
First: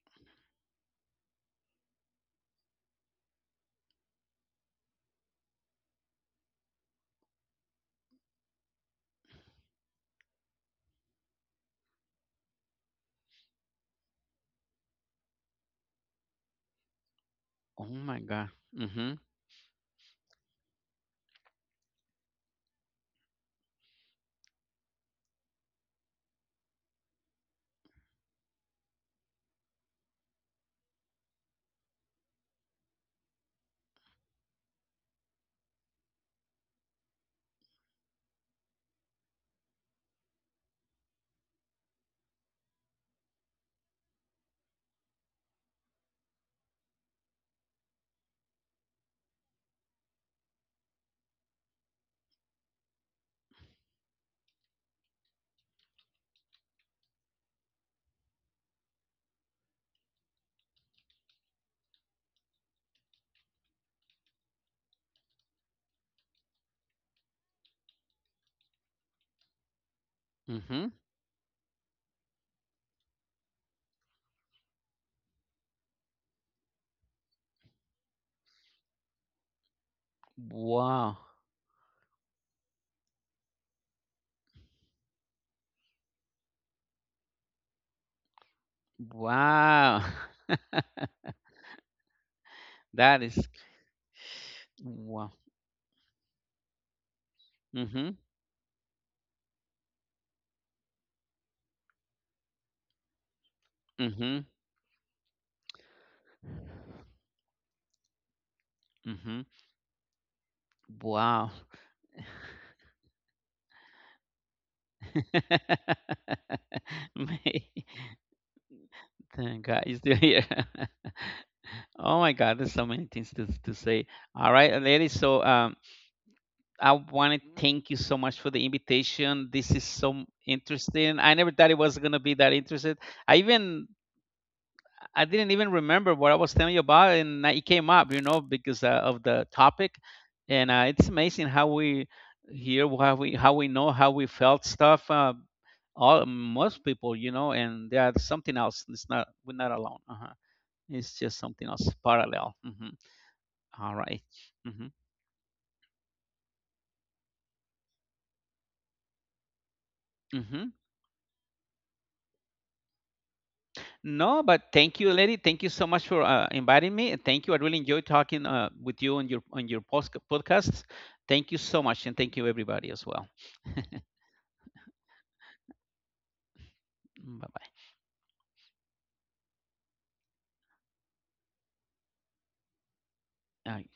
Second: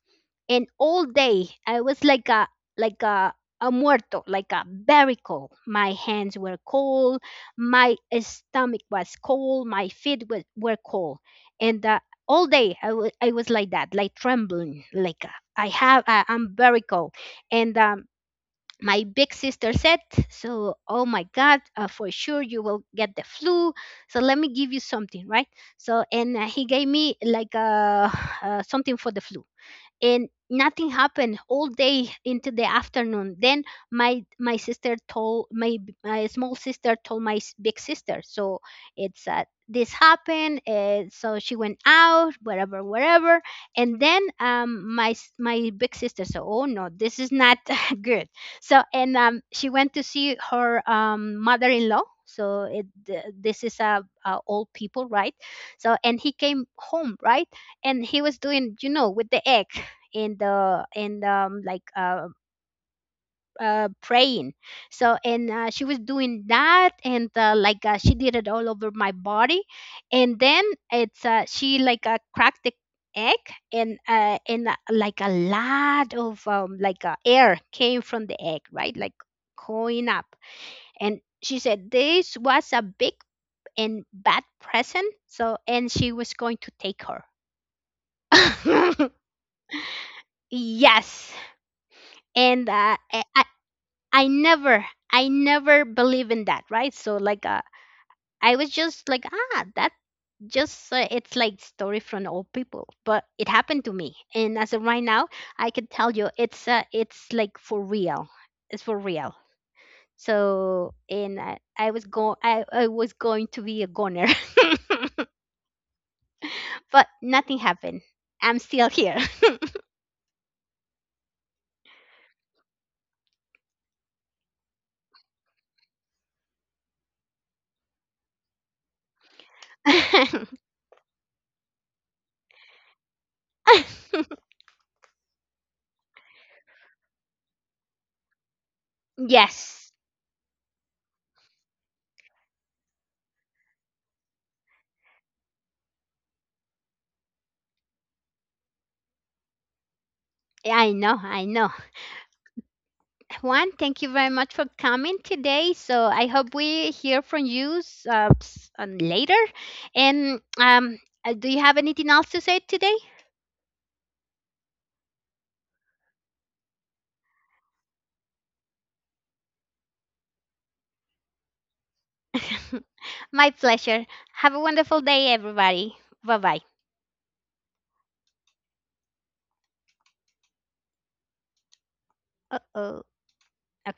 [SPEAKER 2] and all day I was like a muerto, like a barnacle. My hands were cold, my stomach was cold, my feet were cold, and all day I was like that, like trembling, like I have I'm very cold. and
[SPEAKER 1] Oh
[SPEAKER 2] um
[SPEAKER 1] my god.
[SPEAKER 2] my
[SPEAKER 1] Mhm.
[SPEAKER 2] big sister said, so, oh my god, for sure you will get the flu, so let me give you something, right? So and he gave me like something for the flu, and nothing happened all day into the afternoon. Then my sister told my my small sister, told my big sister, so it's this happened, so she went out, wherever, wherever. And then my my big sister said, oh no, this is not good. So, and she went to see her mother-in-law. So it this is a old people, right? So and he came home, right? And he was doing, you know, with the egg in the in like praying. So and she was doing that, and like she did it all over my body. And then
[SPEAKER 1] Mhm.
[SPEAKER 2] it's she like cracked the egg, and like a lot of like air came from the egg, right, like going up.
[SPEAKER 1] Wow.
[SPEAKER 2] And she said this was a big and bad present. So, and she was going to take her.
[SPEAKER 1] Wow.
[SPEAKER 2] Yes. And
[SPEAKER 1] That
[SPEAKER 2] I,
[SPEAKER 1] is
[SPEAKER 2] I never, I
[SPEAKER 1] wow.
[SPEAKER 2] never believe in that, right? So like,
[SPEAKER 1] Mhm.
[SPEAKER 2] I was just like, ah, that just it's like story from old people, but it happened to me.
[SPEAKER 1] Mhm.
[SPEAKER 2] And as of right now, I can tell you, it's like for real, it's for real.
[SPEAKER 1] Mhm.
[SPEAKER 2] So, and
[SPEAKER 1] Wow.
[SPEAKER 2] I was going to be a goner, but nothing
[SPEAKER 1] May-
[SPEAKER 2] happened. I'm still here.
[SPEAKER 1] Thank God you're still here. Oh my God, there's so many things to say. All right, ladies. I want to thank you so much for the invitation. This is so interesting. I never thought it was gonna be that interested. I even I didn't even remember what I was telling you about, and it came up, you know, because of the
[SPEAKER 2] Yes,
[SPEAKER 1] topic. And it's amazing how we hear how we know how we felt stuff. All most people, you know, and there's something else. It's not, we're not alone. Uh-huh.
[SPEAKER 2] I know,
[SPEAKER 1] It's
[SPEAKER 2] I
[SPEAKER 1] just
[SPEAKER 2] know.
[SPEAKER 1] something else parallel. Mhm.
[SPEAKER 2] Juan, thank you
[SPEAKER 1] All
[SPEAKER 2] very
[SPEAKER 1] right.
[SPEAKER 2] much for
[SPEAKER 1] Mm-hmm.
[SPEAKER 2] coming today. So I hope we hear from you later. And
[SPEAKER 1] Mm-hmm.
[SPEAKER 2] do you have anything else to say today?
[SPEAKER 1] No, but thank you, Lady. Thank you so much for inviting me, and thank you. I really enjoyed talking with you on your podcasts. Thank you so much, and thank you everybody as well.
[SPEAKER 2] My pleasure. Have a wonderful day, everybody. Bye bye.
[SPEAKER 1] Bye
[SPEAKER 2] Uh oh.
[SPEAKER 1] bye.